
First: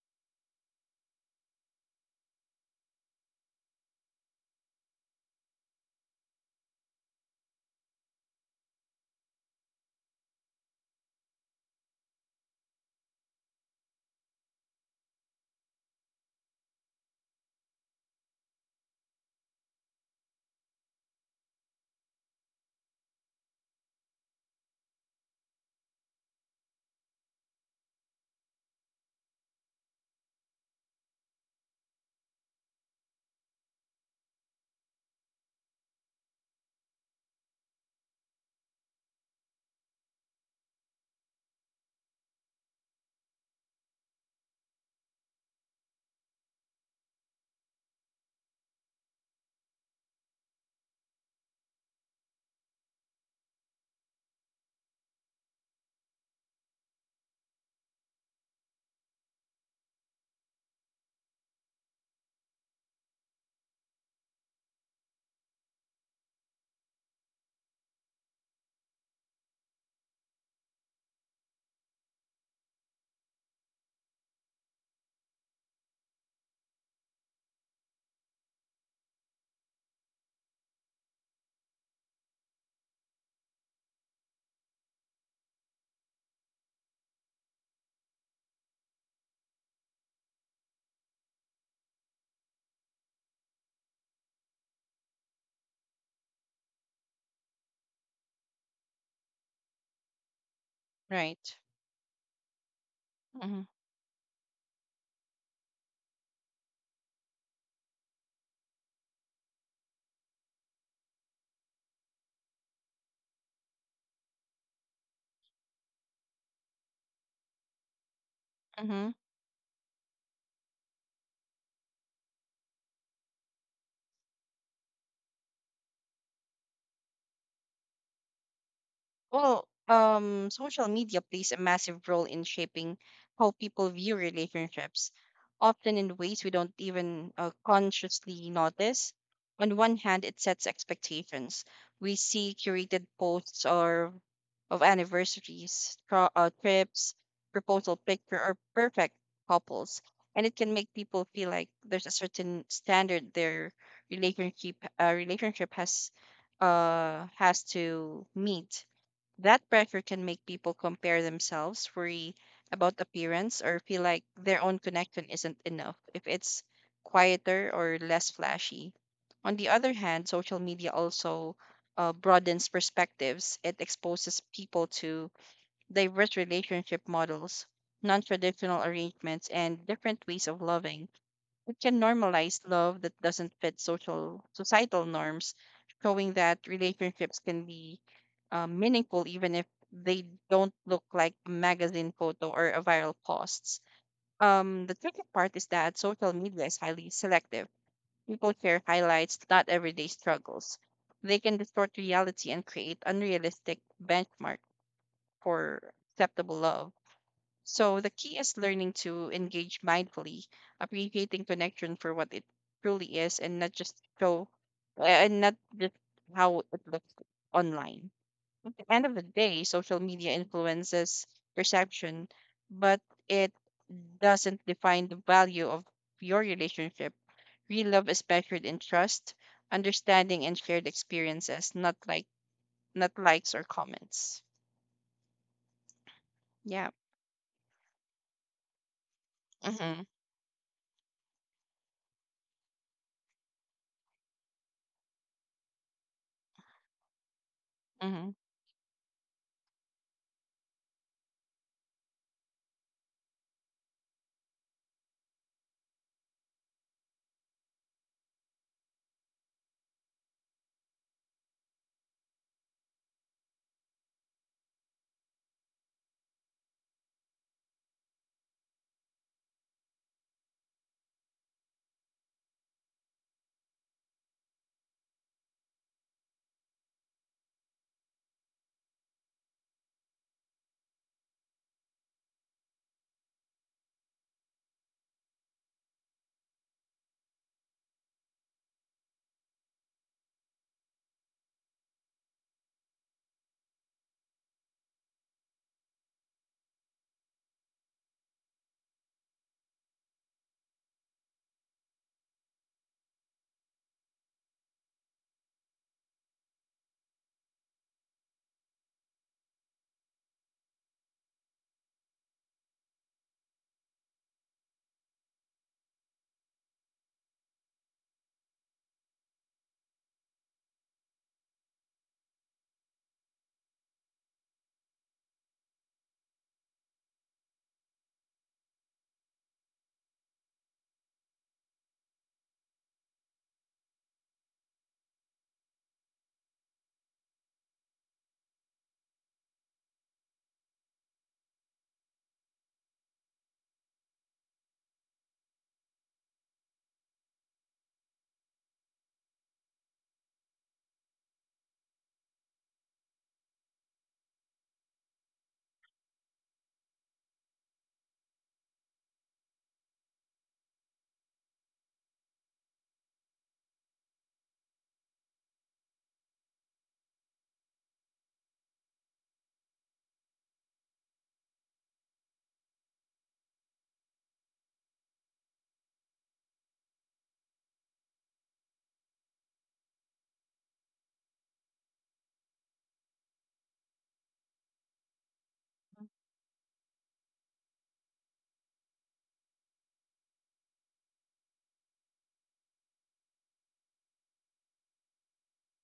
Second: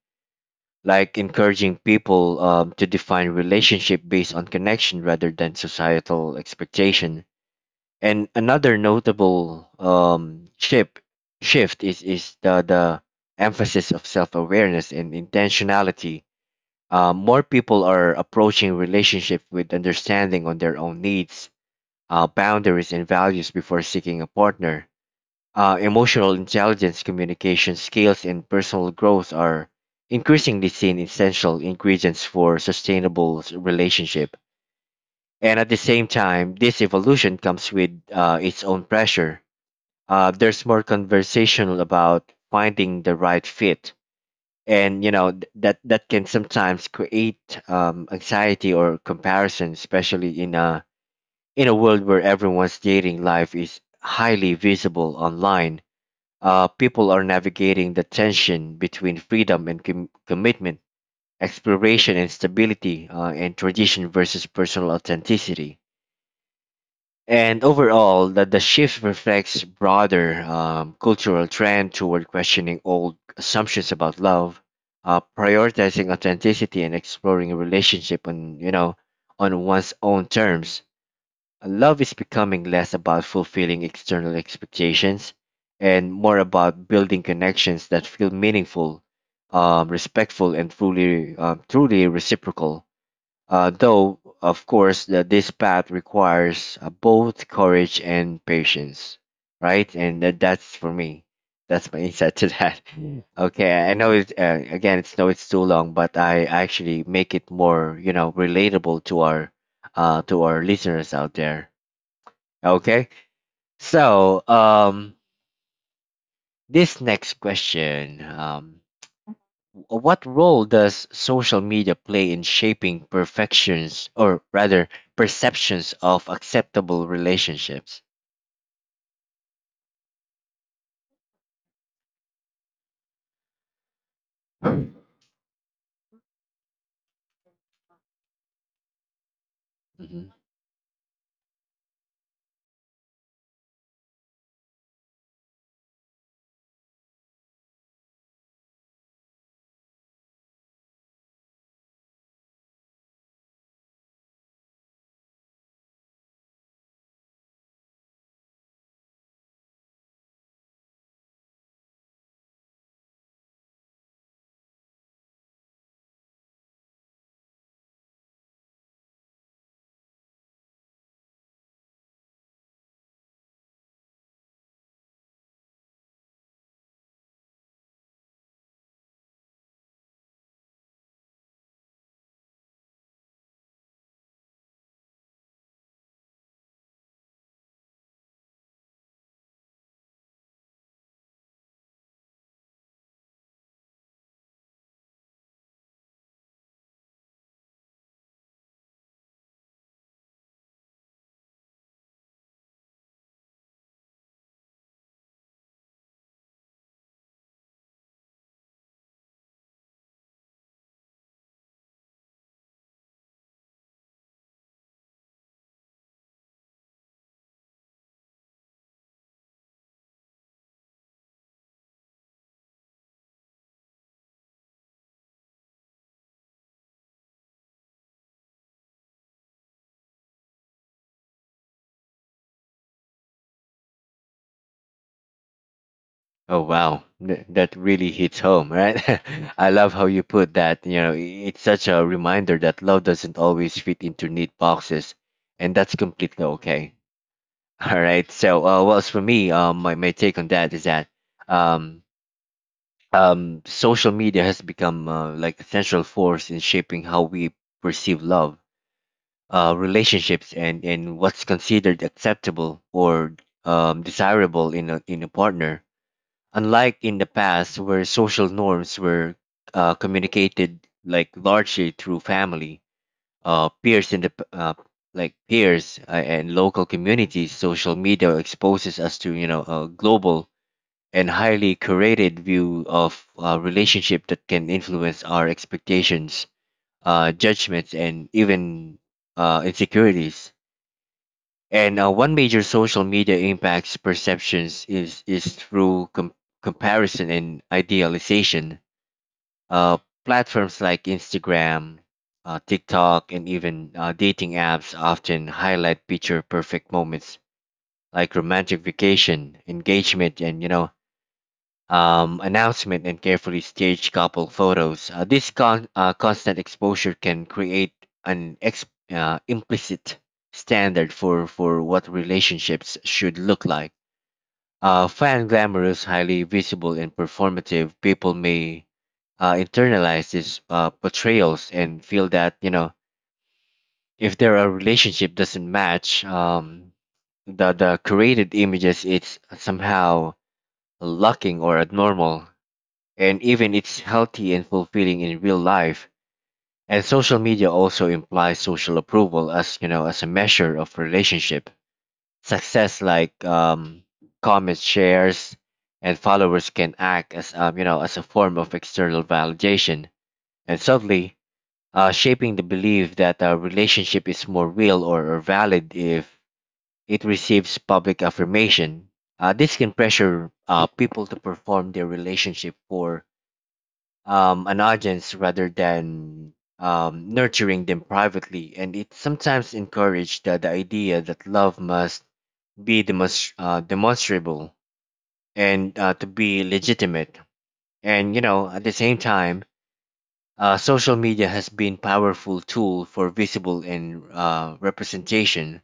B: like encouraging people, to define relationship based on connection rather than societal expectation. And another notable shift is the emphasis of self awareness and intentionality. More people are approaching relationship with understanding on their own needs, boundaries, and values before seeking a partner. Emotional intelligence, communication skills, and personal growth are increasingly seen essential ingredients for sustainable relationship. And at the same time, this evolution comes with, its own pressure. There's more conversational about finding the right fit, and you know, that can sometimes create anxiety or comparison, especially in a world where everyone's dating life is highly visible online. People are navigating the tension between freedom and commitment, exploration and stability, and tradition versus personal authenticity. And overall, that the shift reflects broader cultural trend toward questioning old assumptions about love, prioritizing authenticity, and exploring a relationship on, you know, on one's own terms. Love is becoming less about fulfilling external expectations and more about building connections that feel meaningful, respectful, and truly truly reciprocal. Though, of course, that this path requires, both courage and patience, right? And that's for me.
A: Right.
B: That's my insight to that. Mm. Okay, I know it. Again, it's no, it's too long, but I actually make it more, you know, relatable to our listeners out there. Okay, so this next question,
A: Mm-hmm.
B: What role does social media play in shaping perfections, or rather, perceptions of acceptable relationships?
A: Well, social media plays a massive role in shaping how people view relationships, often in ways we don't even consciously notice. On one hand,
B: Hmm.
A: it sets expectations. We see curated posts or of anniversaries, trips, proposal picture, or perfect couples, and it can make people feel like there's a certain standard their relationship has to meet. That pressure can make people compare themselves, worry about appearance, or feel like their own connection isn't enough if it's quieter or less flashy. On the other hand, social media also broadens perspectives. It exposes people to diverse relationship models, non traditional arrangements, and different ways of loving. It can normalize love that doesn't fit social societal norms, showing that relationships can be meaningful even if they don't look like a magazine photo or a viral posts. The tricky part is that social media is highly selective. People share highlights, not everyday struggles. They can distort reality and create unrealistic benchmark for acceptable love. So the key is learning to engage mindfully, appreciating connection for what it truly is, and not just show, and not just how it looks online. At the end of the day, social media influences perception, but it doesn't define the value of your relationship. Real love is measured in trust, understanding, and shared experiences, not likes or comments.
B: Oh
A: Yeah.
B: wow, that really hits home, right? I love
A: Mm-hmm.
B: how you put that. You know, it's such a reminder that love doesn't always fit into neat boxes, and that's completely okay. All
A: Mm-hmm.
B: right. So, well, as for me, my take on that is that, um, social media has become, like a central force in shaping how we perceive love, relationships and what's considered acceptable or desirable in a partner. Unlike in the past, where social norms were, communicated like largely through family, peers in the p- like peers, and local communities, social media exposes us to, you know, a global and highly curated view of, relationship that can influence our expectations, judgments, and even, insecurities. And one major social media impacts perceptions is through comparison and idealization. Uh, Platforms like Instagram, TikTok, and even, dating apps often highlight picture perfect moments like romantic vacation, engagement, and you know, announcement and carefully staged couple photos. Constant exposure can create an ex- implicit standard for what relationships should look like. Fan glamorous, highly visible, and performative, people may, internalize these, portrayals and feel that, you know, if their, relationship doesn't match, the created images, it's somehow lacking or abnormal, and even it's healthy and fulfilling in real life. And social media also implies social approval as, you know, as a measure of relationship success, like, comments, shares, and followers can act as, you know, as a form of external validation, and subtly, shaping the belief that a relationship is more real or valid if it receives public affirmation. This can pressure, people to perform their relationship for, an audience rather than, nurturing them privately. And it sometimes encouraged the idea that love must be demonstrable and, to be legitimate. And, you know, at the same time, social media has been powerful tool for visible and, representation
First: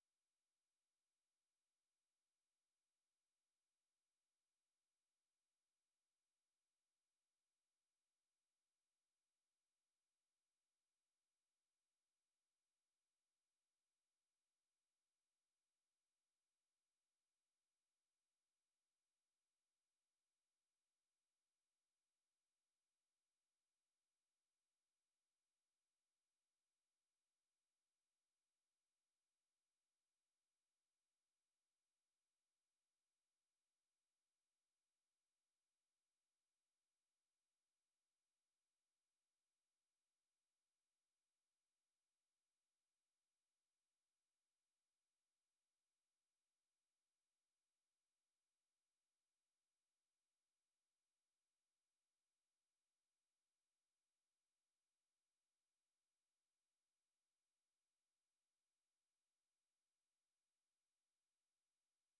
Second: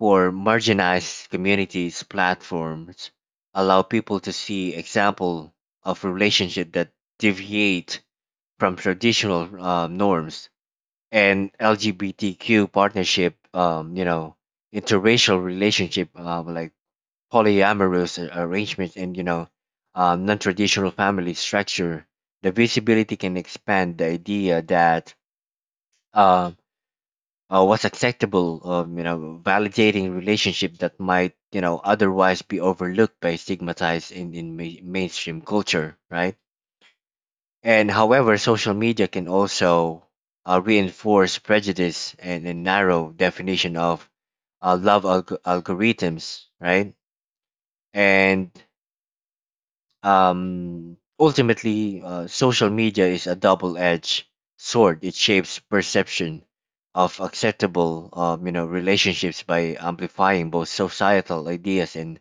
B: for marginalized communities platforms allow people to see example of relationship that deviate from traditional, norms and LGBTQ partnership, you know, interracial relationship, like polyamorous arrangements and, you know, non-traditional family structure, the visibility can expand the idea that, uh, what's acceptable, you know, validating relationship that might, you know, otherwise be overlooked by stigmatized in mainstream culture, right? And however, social media can also, reinforce prejudice and a narrow definition of, algorithms, right? And ultimately, social media is a double edged sword. It shapes perception of acceptable, you know, relationships by amplifying both societal ideas and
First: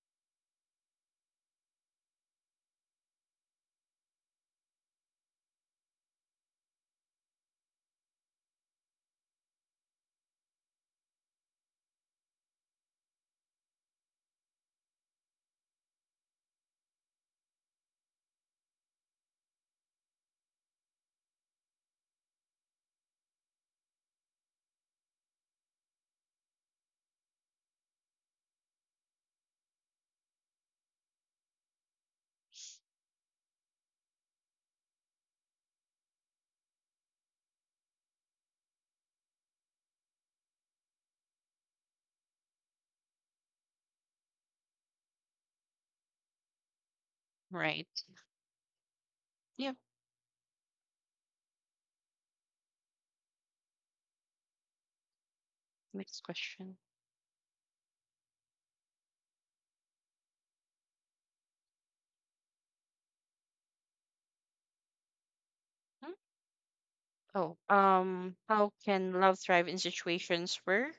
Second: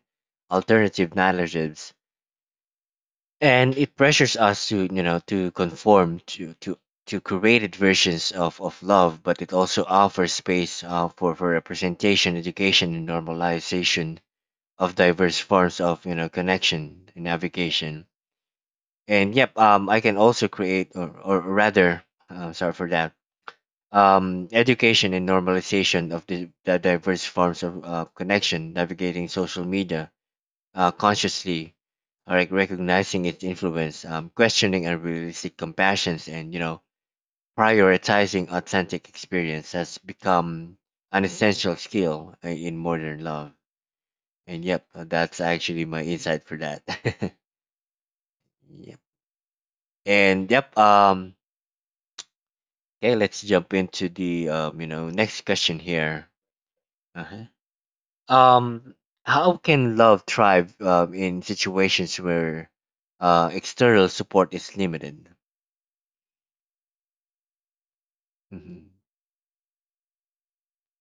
B: alternative narratives, and it pressures us to, you know, to conform to curated versions of love, but it also offers space, for representation, education and normalization of diverse forms of, you know, connection and navigation. And yep, I can also create or rather, sorry for that, education and normalization of the diverse forms of, connection, navigating social media, consciously, like recognizing its influence, questioning unrealistic compassions, and you know, prioritizing authentic experience has become an essential skill, in modern love. And yep, that's actually my insight for that.
A: Right.
B: Yep.
A: Yeah.
B: And yep. Okay, let's jump into the you know next question
A: Next
B: here.
A: question.
B: Uh-huh. Um, how can love thrive, in situations where, external support is limited?
A: Hmm? Oh, how
B: Hmm.
A: can love thrive in situations where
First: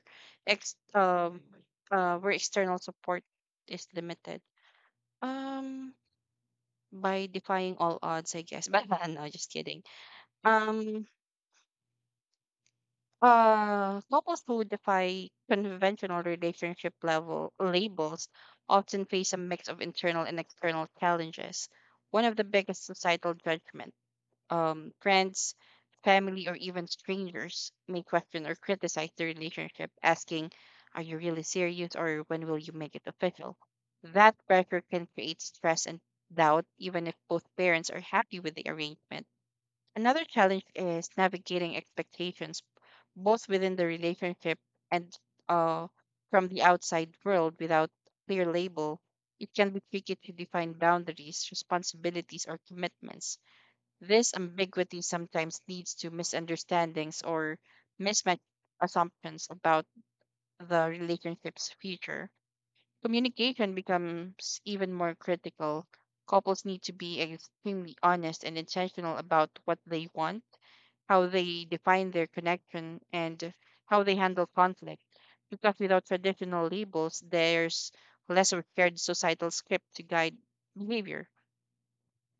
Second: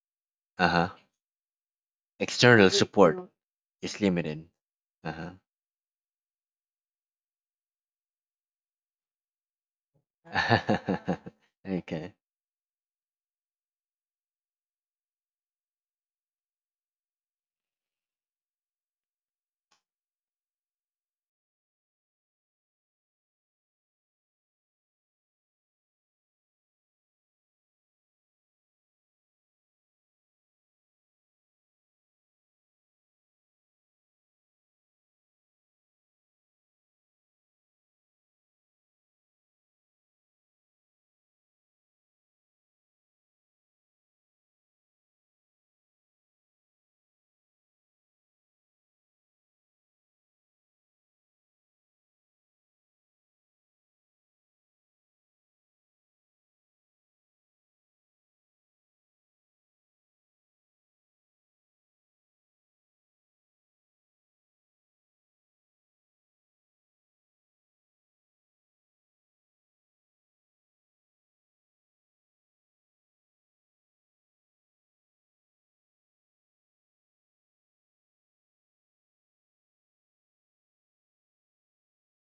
B: Uh
A: ex
B: huh.
A: where
B: External
A: external support
B: support
A: is
B: is
A: limited?
B: limited. Uh
A: Um, by defying all odds, I guess. But no, just kidding. Um,
B: huh. Okay.
A: Couples who defy conventional relationship level labels often face a mix of internal and external challenges. One of the biggest societal judgments. Friends, family, or even strangers may question or criticize the relationship, asking, "Are you really serious?" or "When will you make it official?" That pressure can create stress and doubt, even if both parents are happy with the arrangement. Another challenge is navigating expectations, both within the relationship and uh, from the outside world without clear label. It can be tricky to define boundaries, responsibilities, or commitments. This ambiguity sometimes leads to misunderstandings or mismatched assumptions about the relationship's future. Communication becomes even more critical. Couples need to be extremely honest and intentional about what they want, how they define their connection, and how they handle conflict. Because without traditional labels, there's less of a shared societal script to guide behavior.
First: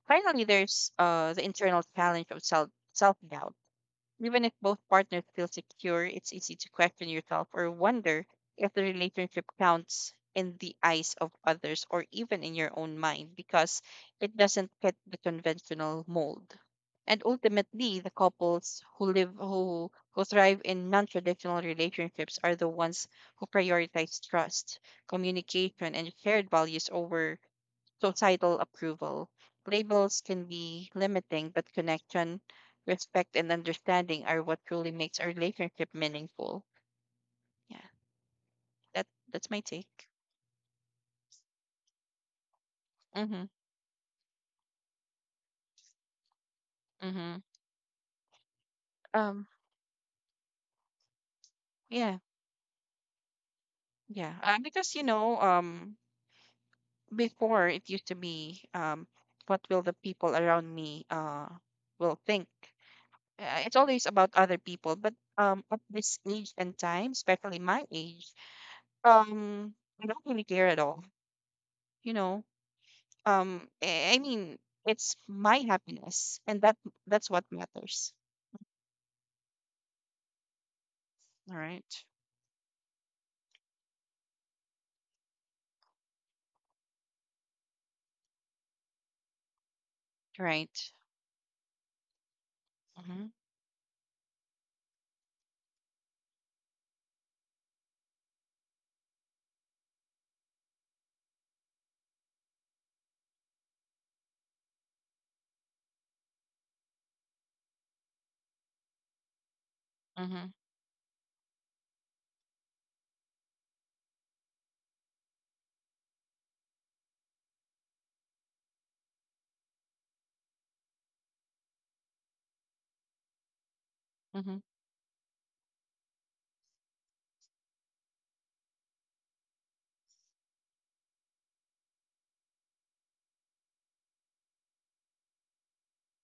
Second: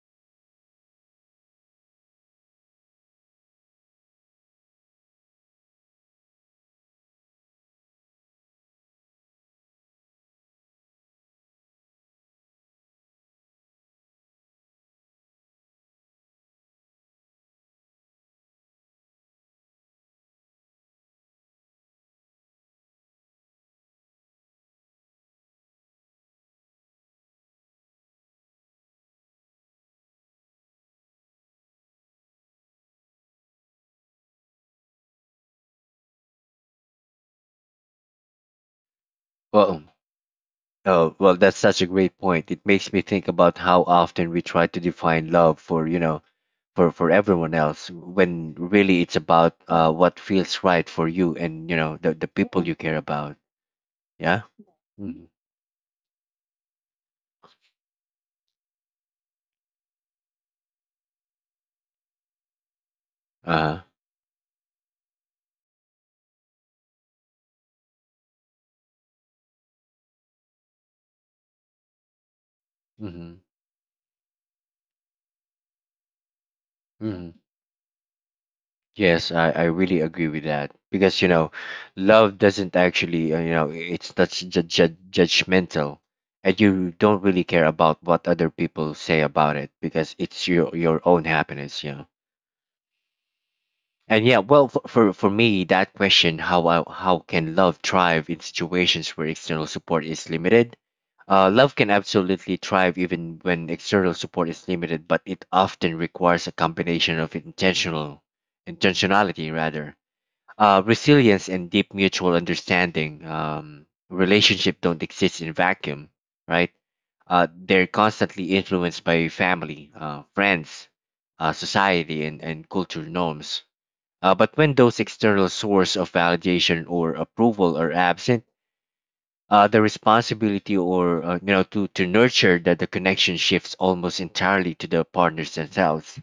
A: Finally, there's the internal challenge of self doubt. Even if both partners feel secure, it's easy to question yourself or wonder if the relationship counts in the eyes of others or even in your own mind because it doesn't fit the conventional mold. And ultimately, the couples who live who thrive in non-traditional relationships are the ones who prioritize trust, communication, and shared values over societal approval. Labels can be limiting, but connection, respect, and understanding are what truly makes a relationship meaningful. Yeah, that that's my
B: Well,
A: take.
B: oh, well, that's such a great point. It makes me think
A: Mm-hmm.
B: about how often we try to define love for, you know, for
A: Mm-hmm.
B: everyone else when really it's
A: Um.
B: about, uh, what feels right for you and, you know,
A: Yeah.
B: the people you care about.
A: Yeah.
B: Yeah.
A: Because you
B: Mm-hmm.
A: know, before it used to be, what will the people around me, will think?
B: Uh
A: It's
B: huh.
A: always about other people, but at this age and time, especially my age, um, I don't really care at all. You know,
B: Mm-hmm.
A: I mean it's my happiness and that's what matters.
B: Yes, I really agree with that because, you know,
A: All right.
B: love doesn't actually, you know, it's not judgmental, and you don't really care about what other people say about it because it's your
A: Right.
B: your own happiness, you know.
A: Mm-hmm.
B: And yeah, well, for me, that question how I, how can love thrive in situations where external support is limited? Love can absolutely thrive even when external support is limited, but it often requires a combination of intentionality rather,
A: Mm-hmm.
B: resilience and deep mutual understanding. Relationship don't exist in vacuum, right? They're constantly influenced by family, friends, society, and cultural norms. But
A: Hmm.
B: when those external source of validation or approval are absent, the responsibility or, you know, to nurture that the connection shifts almost entirely to the partners themselves.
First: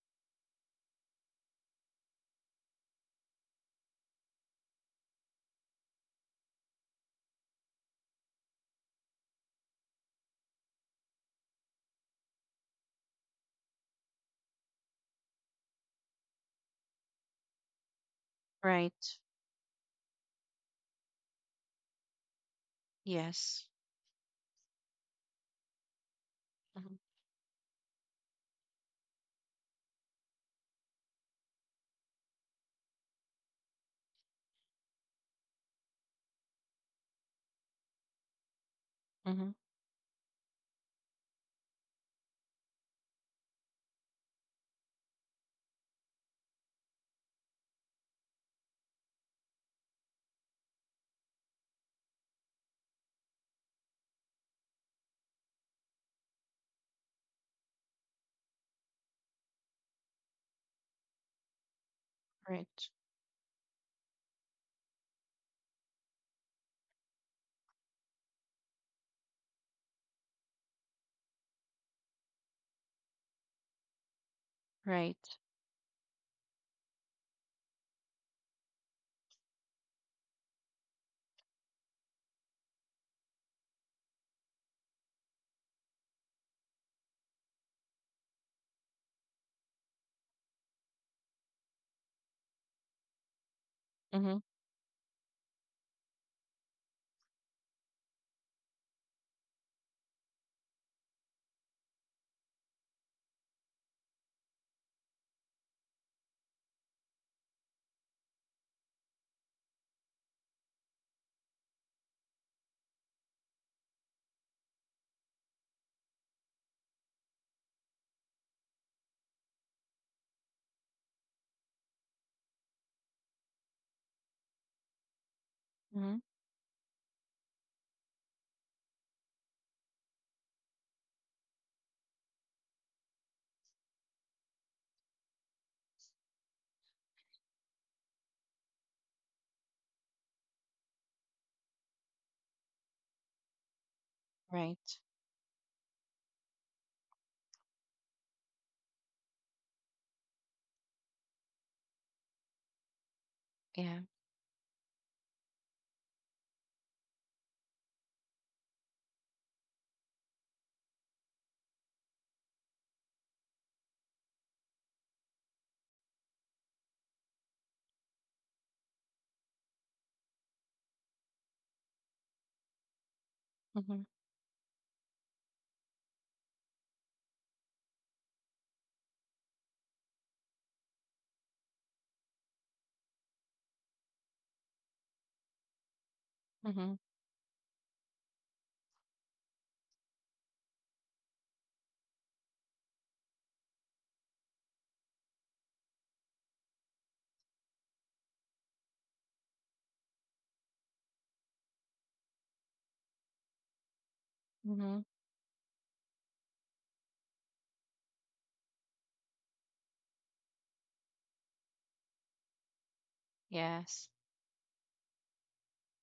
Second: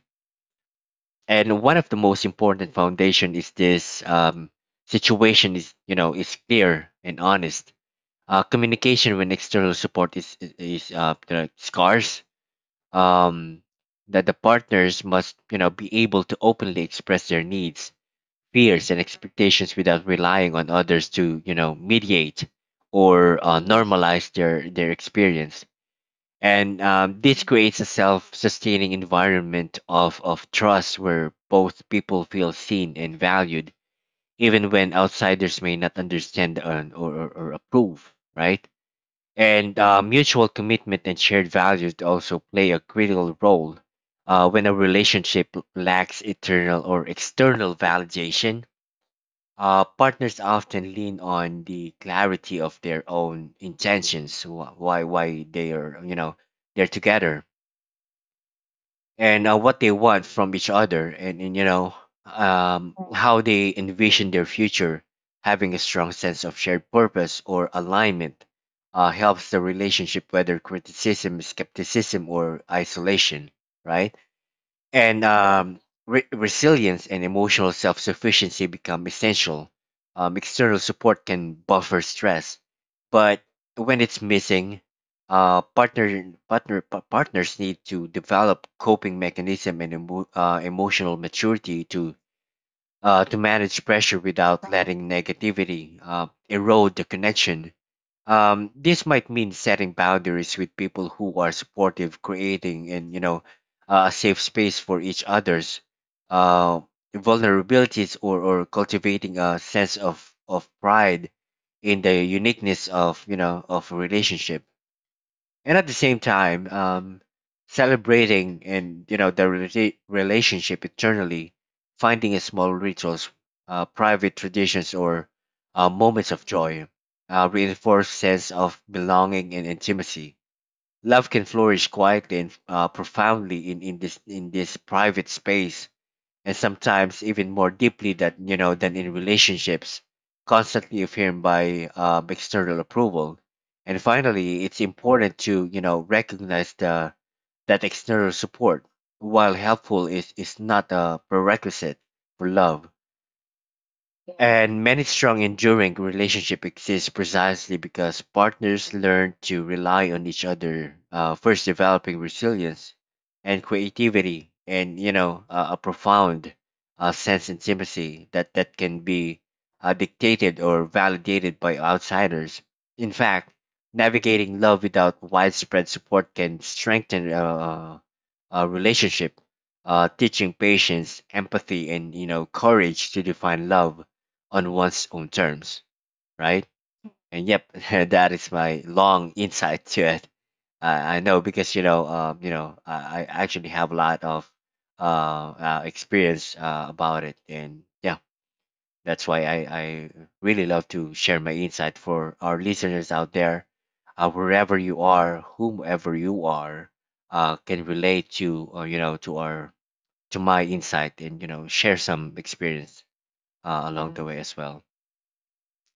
B: And one of the most important foundation is this, situation is, you know, is clear and honest, communication when external support is the scarce, um, that the partners must, you know, be able to openly express their needs, fears
A: Right.
B: and expectations without relying on others to, you know, mediate or,
A: Yes.
B: normalize their experience, and
A: Hmm.
B: this creates a self sustaining environment of trust where both people feel seen and valued, even when outsiders may not understand or, or or approve, right?
A: Hmm.
B: And mutual commitment and shared values also play a critical role, when a relationship lacks internal or external validation. Partners often lean on the clarity of their own intentions, why they are they're together, and what they want from each other, and
A: Right.
B: how they envision their future. Having a strong sense of shared purpose or alignment helps the relationship whether criticism, skepticism, or isolation, right?
A: Right.
B: and Resilience and emotional self-sufficiency become essential. External support can buffer stress, but when it's missing, partners need to develop coping mechanism and emotional maturity to manage pressure
A: Mm-hmm.
B: without letting negativity erode the connection. This might mean setting boundaries with people who are supportive, creating and you know a safe space for each other's uh, vulnerabilities, or cultivating a sense of pride in the uniqueness of of a relationship, and at the same time celebrating and you know the relationship eternally, finding a small rituals, private traditions, or
A: Mm-hmm.
B: moments of joy reinforce sense of belonging and intimacy. Love can flourish quietly and profoundly in this private space, and sometimes even more deeply than than in relationships, constantly affirmed by external approval. And finally, it's
A: Right.
B: important to recognize the that external support, while helpful, is not a prerequisite for love.
A: Yeah.
B: And many strong, enduring relationships exist precisely because partners learn to rely on each other, first developing resilience and creativity, and a profound sense of intimacy that can be dictated or validated by outsiders. In fact,
A: Mm-hmm.
B: navigating love without widespread support can strengthen a relationship, teaching patience, empathy, and courage to define love on one's own terms, right?
A: Mm-hmm.
B: And yep, that is my long insight to it. I know because I actually have a lot of uh, experience about it, and yeah, that's why I really love to share my insight for our listeners out there, wherever
A: Mm-hmm.
B: you are, whomever you are, can relate to to our to my insight and share some experience
A: Yes.
B: along the way as well.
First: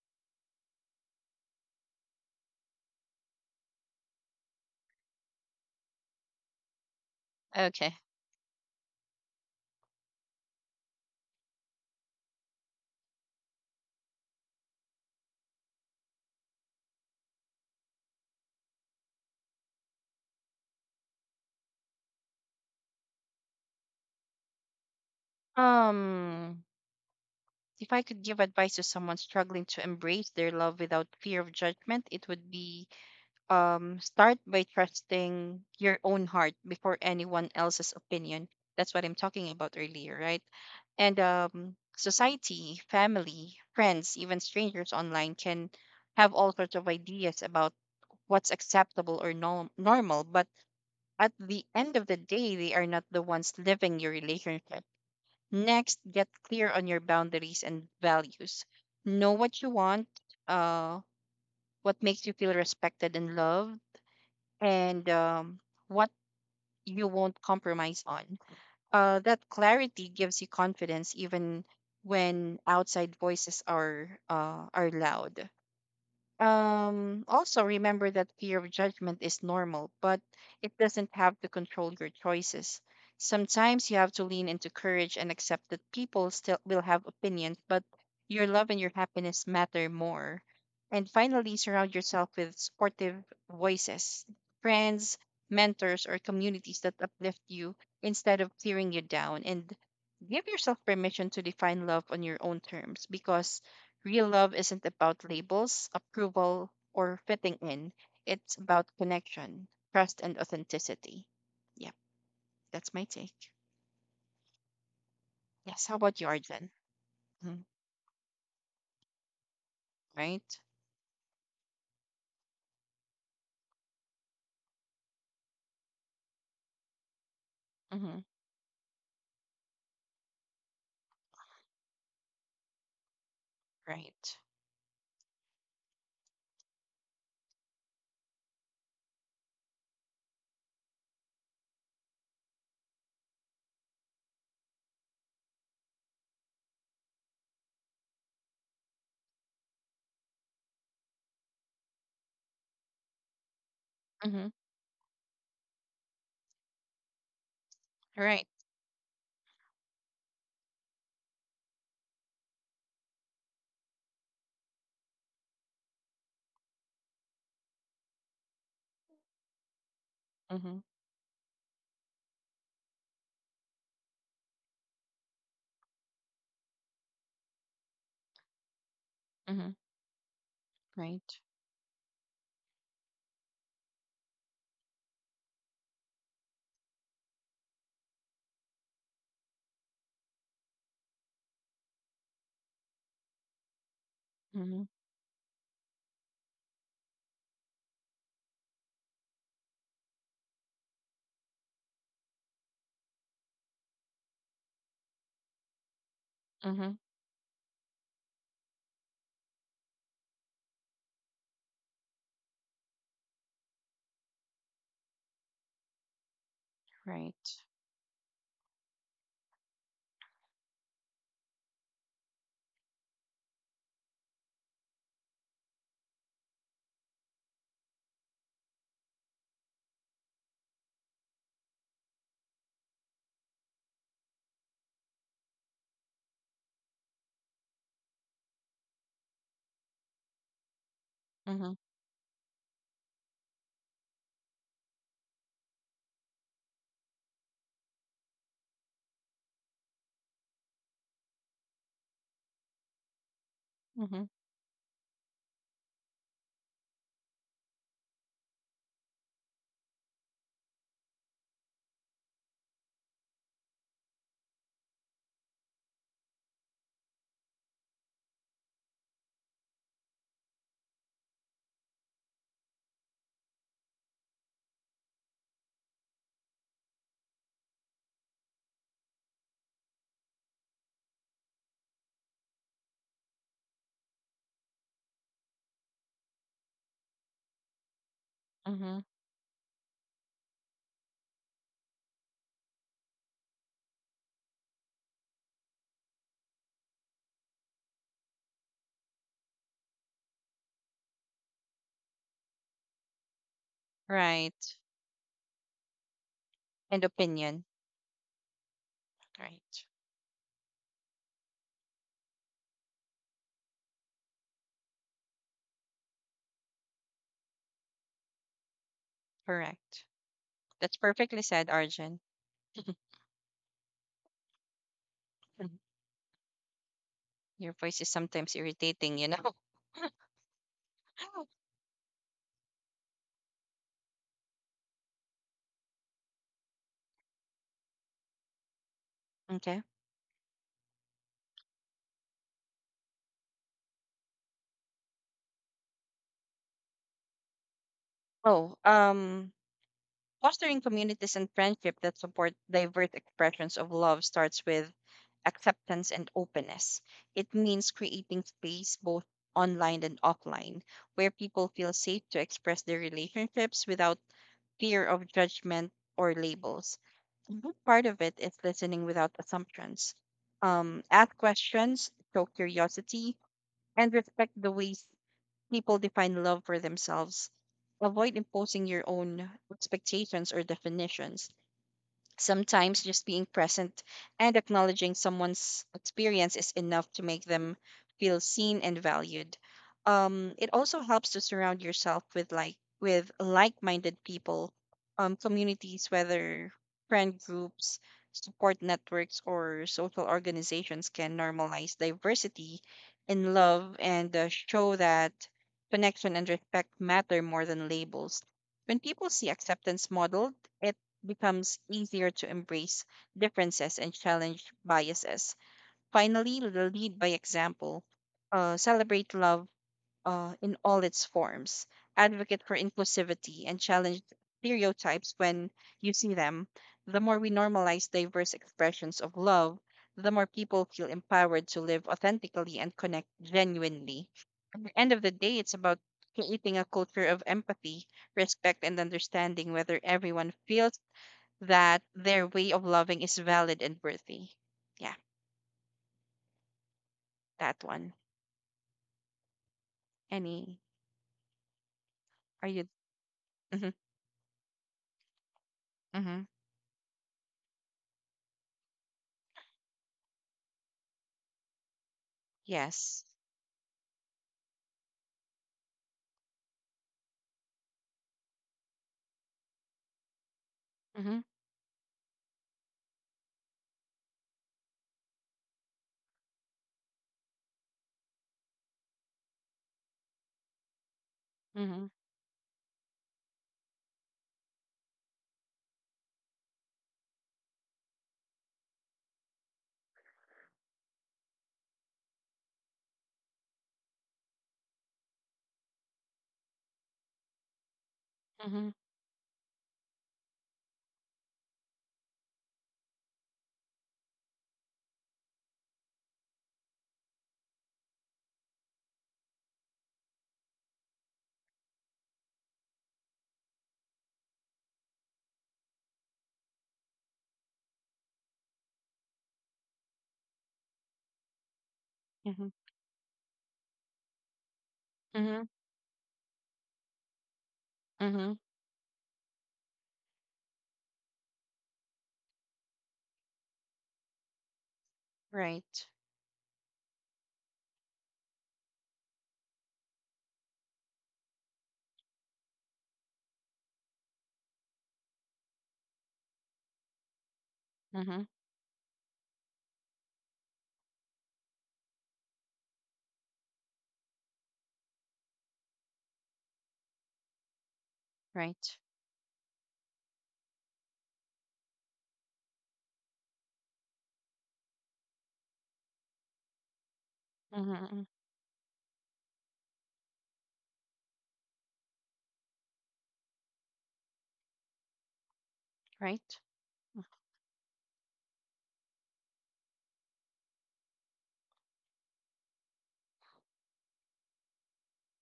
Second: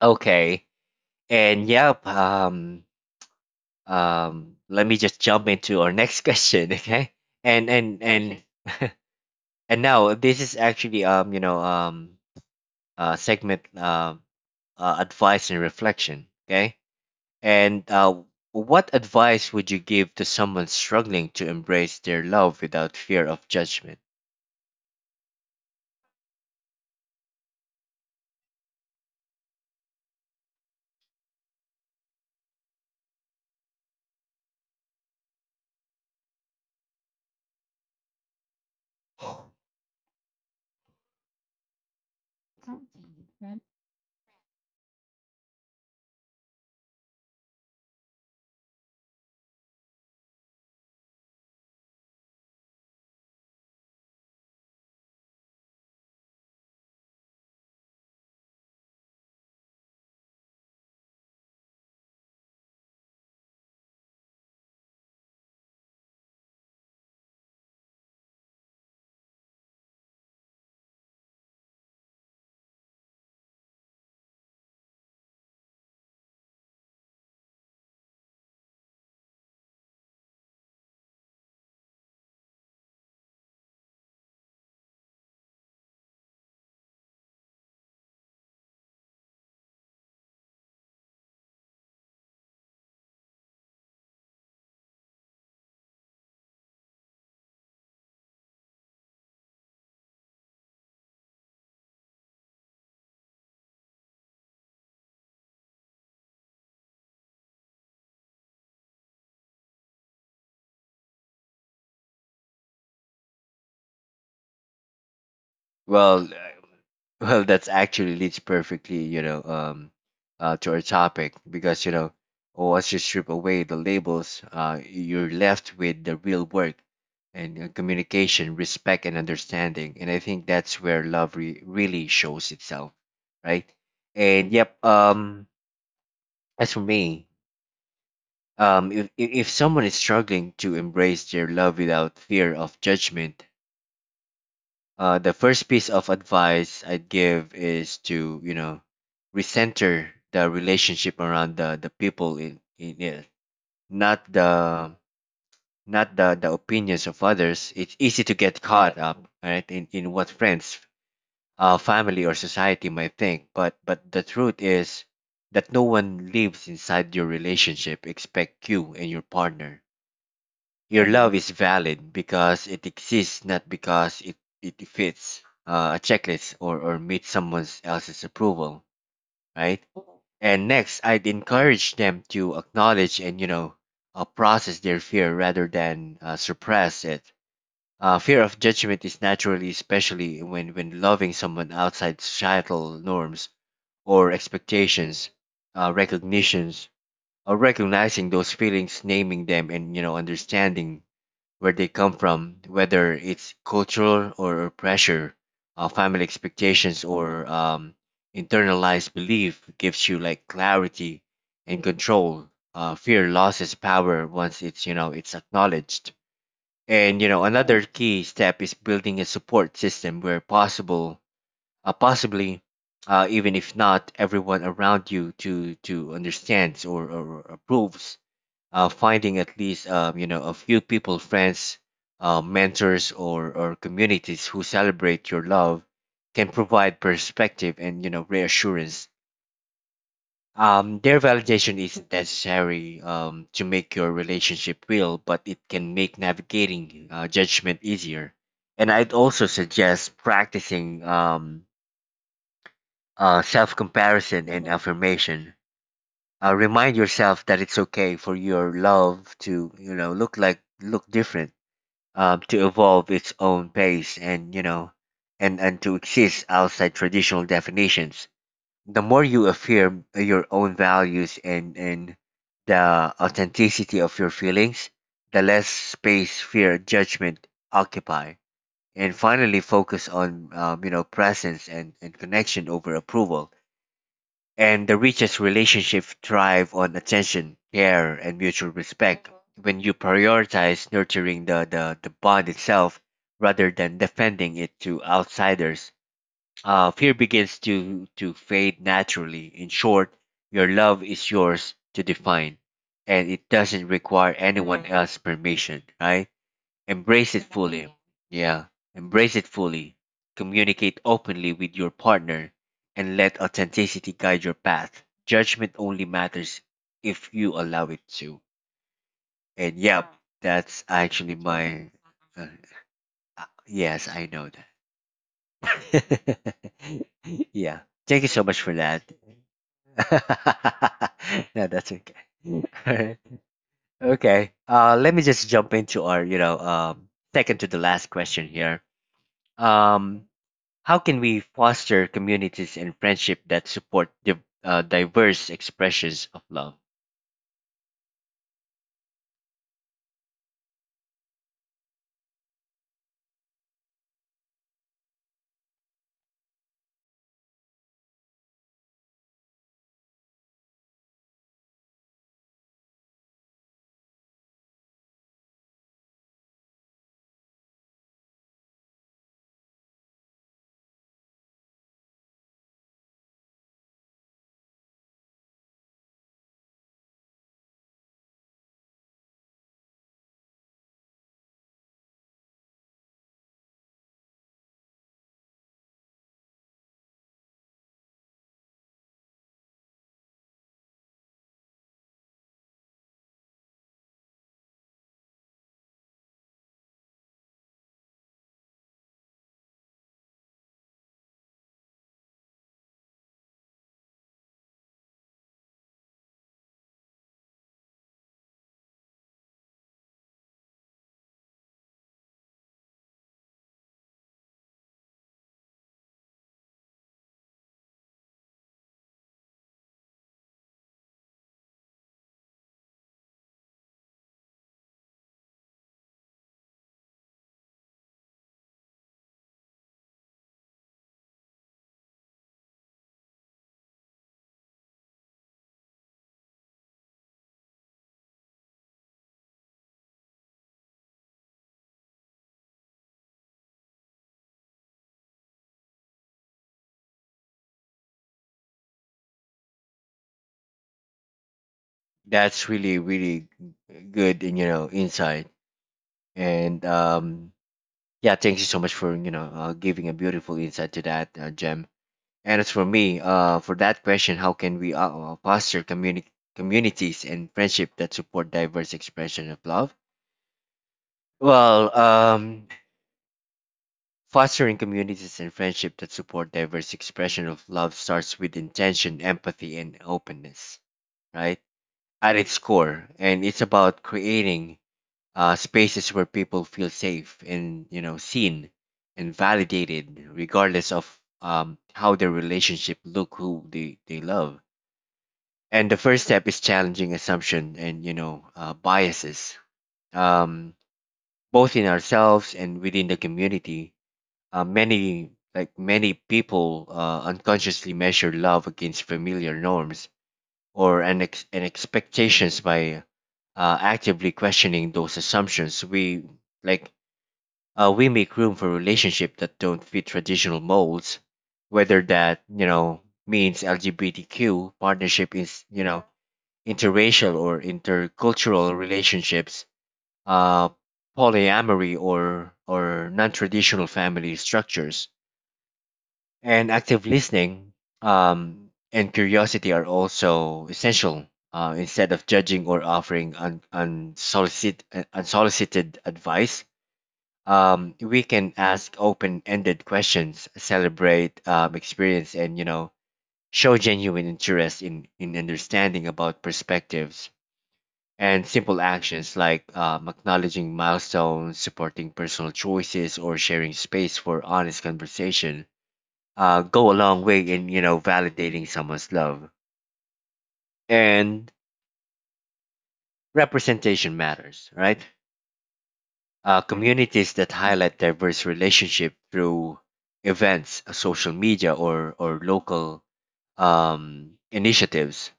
B: Okay. And yep, let me just jump into our next question, okay? And
A: Okay.
B: and and Okay. And now this is actually segment, advice and reflection, okay? And what advice would you give to someone struggling to embrace their love without fear of judgment?
A: Um, if I could give advice to someone struggling to embrace their love without fear of judgment, it would be start by trusting your own heart before anyone else's opinion. That's what I'm talking about earlier, right? And society, family, friends, even strangers online can have all sorts of ideas about what's acceptable or normal. But at the end of the day, they are not the ones living your relationship. Next, get clear on your boundaries and values. Know what you want, uh, what makes you feel respected and loved, and what you won't compromise on. That clarity gives you confidence even when outside voices are loud. Also, remember that fear of judgment is normal, but it doesn't have to control your choices. Sometimes you have to lean into courage and accept that people still will have opinions, but your love and your happiness matter more. And finally, surround yourself with supportive voices, friends, mentors, or communities that uplift you instead of tearing you down. And give yourself permission to define love on your own terms, because real love isn't about labels, approval, or fitting in. It's about connection, trust, and authenticity. Yep, that's my take. Yes, how about you,
B: Well,
A: Arjun?
B: well,
A: Hmm.
B: that's actually leads perfectly,
A: Right?
B: to our topic because once you strip away the labels, you're left with the real work and
A: Mm-hmm.
B: communication, respect, and understanding. And I think that's where love really shows itself, right?
A: Right.
B: And yep, as for me, if someone is struggling to embrace their love without fear of judgment, the first piece of advice I'd give is to, recenter the relationship around the people in it, not
A: Mm-hmm.
B: the not the opinions of others. It's easy to
A: Right.
B: get caught up, right, in what friends, family, or society might think. But the truth is that no one lives inside your relationship except you and your partner.
A: Mm-hmm.
B: Your love is valid because it exists, not because it fits a checklist, or meets someone else's approval,
A: Mm-hmm.
B: right? And next, I'd
A: Right.
B: encourage them to acknowledge and, process their fear rather than suppress it. Fear of judgment is naturally, especially when loving someone outside societal norms or
A: Mm-hmm.
B: expectations, recognitions, or recognizing those feelings, naming them, and, understanding where they come from, whether it's cultural or pressure, family
A: Mm-hmm.
B: expectations, or internalized belief, gives you like clarity and control. Fear loses power once it's it's acknowledged. And
A: Right.
B: another key step is building a support system where possible, uh, possibly, even if not everyone around you to understands, or approves finding at least a few people, friends, mentors, or communities who celebrate your love can provide perspective and reassurance. Their
A: Mm-hmm.
B: validation isn't necessary to make your relationship real, but it can make navigating judgment easier. And I'd also suggest practicing self
A: Mm-hmm.
B: comparison and affirmation. Remind yourself that it's okay for your love to look different, to evolve its own pace and to exist outside traditional definitions. The more you affirm your own values and the authenticity of your feelings, the less space fear judgment occupy. And finally, focus on presence and, connection over approval, and the richest relationships thrive on attention, care, and mutual
A: Mm-hmm.
B: respect. When you prioritize nurturing the bond itself rather than defending it to outsiders, fear begins to fade naturally. In short, your love is yours to define, and it doesn't require
A: Right.
B: anyone else's permission, right?
A: And
B: Embrace it
A: opinion.
B: fully. Yeah, embrace it
A: Right.
B: fully. Communicate openly with your partner and let authenticity guide your path. Judgment only matters if you allow it to. And
A: Correct.
B: yep, that's
A: That's
B: actually
A: perfectly said,
B: my.
A: Arjun.
B: Uh, yes, I know
A: Mhm.
B: that.
A: Your
B: Yeah,
A: voice is
B: thank you so
A: sometimes
B: much for that.
A: irritating, you know?
B: No, that's okay. Alright. Okay. Let me just jump into our, second to the last question here.
A: Okay.
B: Um, How can we foster communities and friendship that support diverse expressions of love?
A: Oh, fostering communities and friendship that support diverse expressions of love starts with acceptance and openness. It means creating space both online and offline where people feel safe to express their relationships without fear of judgment or labels. A big part of it is listening without assumptions. Ask questions, show curiosity, and respect the ways people define love for themselves. Avoid imposing your own expectations or definitions. Sometimes just being present and acknowledging someone's experience is enough to make them feel seen and valued. It also helps to surround yourself with like-minded people, communities, whether friend groups, support networks, or social organizations can normalize diversity in love and show that connection and respect matter more than labels. When people see acceptance modeled, becomes easier to embrace differences and challenge biases. Finally, the lead by example, celebrate love in all its forms, advocate for inclusivity, and challenge stereotypes when you see them. The more we normalize diverse expressions of love, the more people feel empowered to live authentically and connect genuinely. At the end of the day, it's about creating a culture of empathy, respect, and understanding, whether everyone feels that their way of loving is valid and worthy. Yeah, that one. Any? Are
B: That's
A: you?
B: really, really
A: Hmm.
B: good, and insight.
A: Hmm.
B: And yeah, thank you so much for giving a beautiful insight to that, Gem. And as for
A: Yes.
B: me, for that question, how can we foster communities and friendship that support diverse expression of love?
A: Hmm.
B: Well, fostering communities and friendship that support diverse expression of love starts with intention, empathy, and openness, right?
A: Hmm.
B: At its core, and it's about creating spaces where people feel safe and seen and validated, regardless of how their relationship look, who they love. And the first step is challenging assumption and
A: Hmm.
B: biases, um, both in ourselves and within the community. Many people unconsciously measure love against familiar norms or an ex- and expectations. By actively questioning those assumptions like we make room for relationships that don't fit traditional molds, whether that
A: Hmm.
B: you know means lgbtq partnership
A: Hmm.
B: is interracial or
A: Hmm.
B: intercultural relationships, uh, polyamory, or non-traditional family structures.
A: Right.
B: And active listening and curiosity are also essential. Instead of judging or offering unsolicited advice, we
A: Hmm.
B: can ask open-ended questions, celebrate experience, and show genuine interest in understanding about perspectives. And simple
A: Right.
B: actions like acknowledging milestones, supporting personal choices, or sharing space for honest conversation go a long way in
A: Hmm.
B: validating someone's love. And representation matters, right?
A: Right.
B: Communities that highlight diverse relationship through events, social media, or local initiatives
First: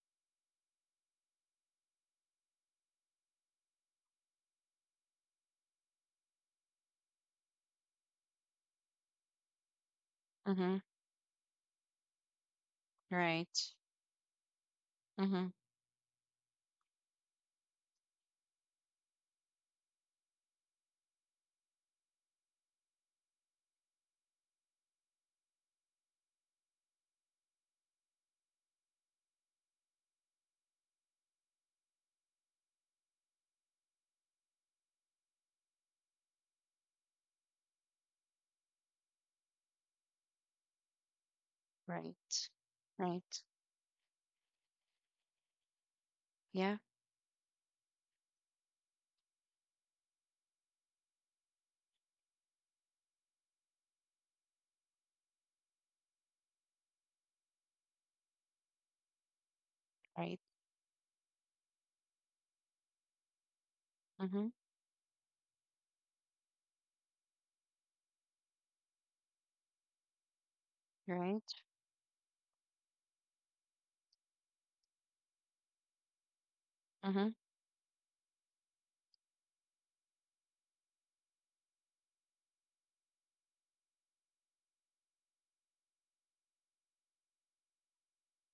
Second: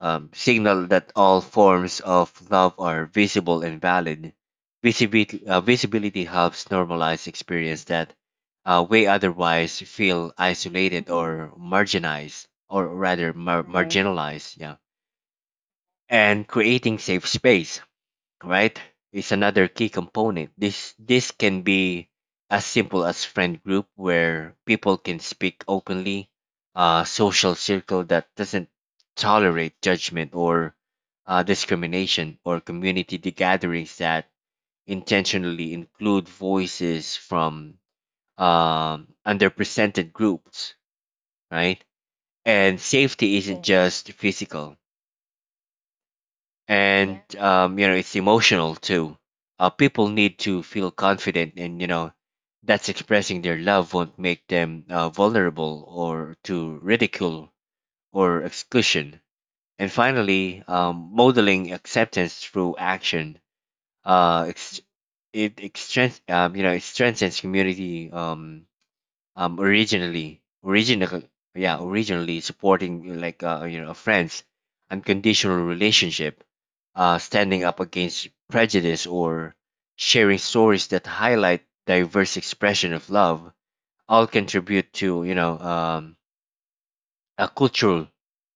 B: signal that all forms of love are visible and valid. Visibility helps normalize experience that way otherwise feel
A: Hmm.
B: isolated or marginalized, or rather
A: Right.
B: marginalized, yeah.
A: Hmm.
B: And creating safe space, right, is another key component. This can be as simple as friend group where people can speak openly, a social circle that doesn't tolerate judgment or discrimination, or community gatherings that intentionally include voices from underrepresented groups, right?
A: Right.
B: And safety
A: Right.
B: isn't Yes. just physical
A: Yeah.
B: and Yeah. It's emotional too. People need to feel confident, and that's expressing their love won't make them vulnerable or to ridicule or exclusion. And
A: Right.
B: finally, modeling acceptance through action. Uh,
A: Hmm.
B: ex- it, it strengthens community. Originally,
A: Right.
B: yeah, originally supporting like a friends, unconditional relationship,
A: Hmm.
B: standing up against prejudice, or sharing stories that highlight diverse expression of love, all contribute to a cultural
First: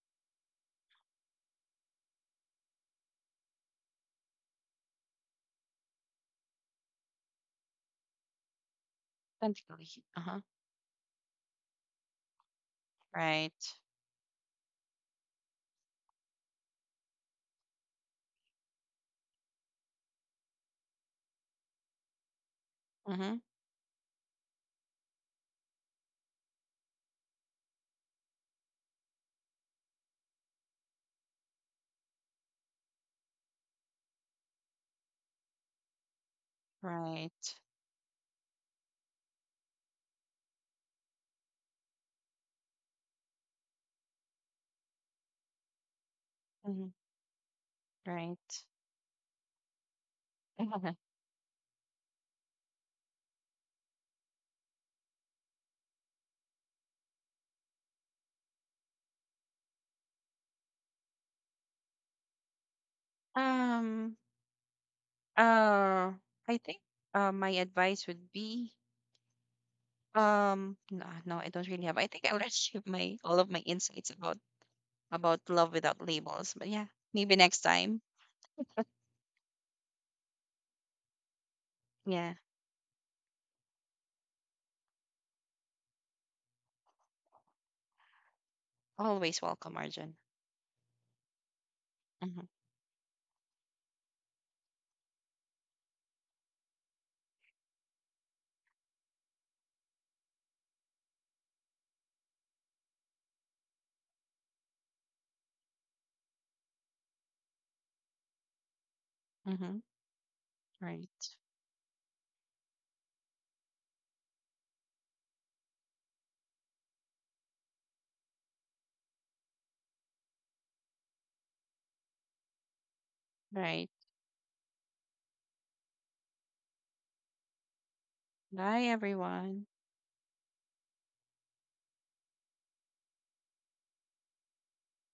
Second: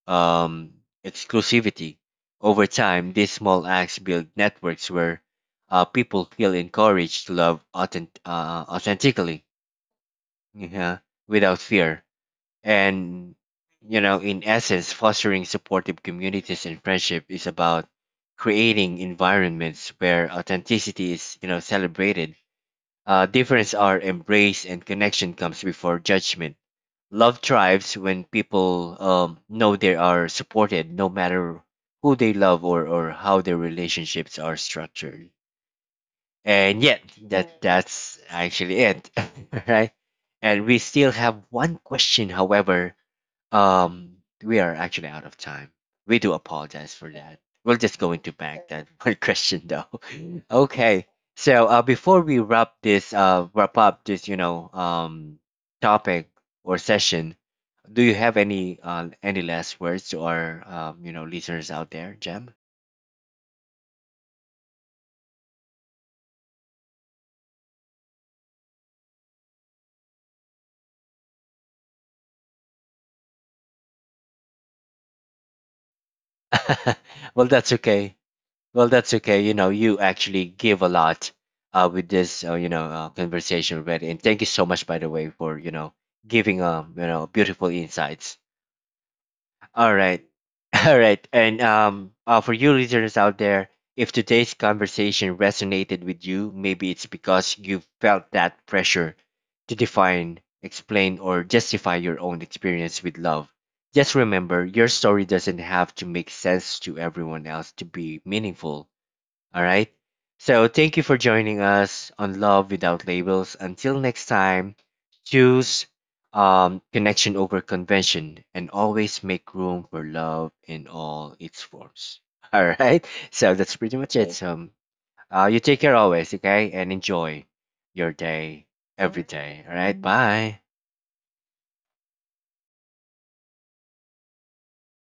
B: um, exclusivity. Over time, these small acts build networks where people feel encouraged to love authentically,
A: Definitely. Uh-huh.
B: yeah, without fear and,
A: Right.
B: in essence, fostering supportive communities and friendship is about creating environments where authenticity is, celebrated.
A: Hmm.
B: Difference are embraced and connection comes before judgment. Love thrives when people know they are supported no matter who they love, or how their relationships are structured. And yet,
A: Right.
B: that that's actually it, right? And we still have one question, however, um, we are actually out of time. We do
A: Hmm.
B: apologize for that. We're just going to bank
A: Right.
B: that one question though. Mm. Okay. So before we wrap this wrap up this topic or session, do you have any last words to our listeners out there, Jem?
A: Um. Uh, I think my advice would be no, no, I don't really have. I think I already give my all of my insights about love without labels. But yeah, maybe
B: Well,
A: next
B: that's
A: time.
B: okay. Well, that's okay. You know, you actually give a lot with
A: Yeah,
B: this, conversation already. And thank you so much, by the way, for giving beautiful insights.
A: always welcome,
B: All
A: Arjun.
B: right, all right. And
A: Mm-hmm,
B: for you listeners out there, if today's conversation resonated with you, maybe it's because you felt that pressure to define, explain, or justify your own experience with love. Just remember, your story doesn't have to make sense to everyone else to be meaningful all
A: mm-hmm.
B: right. So thank you for
A: Right,
B: joining us on Love Without Labels. Until next time, choose connection over convention, and always make room for love in all its forms. All right. So that's
A: right.
B: pretty much it. So you take care always, okay? And enjoy your day
A: Bye,
B: every day.
A: everyone.
B: All right. Bye.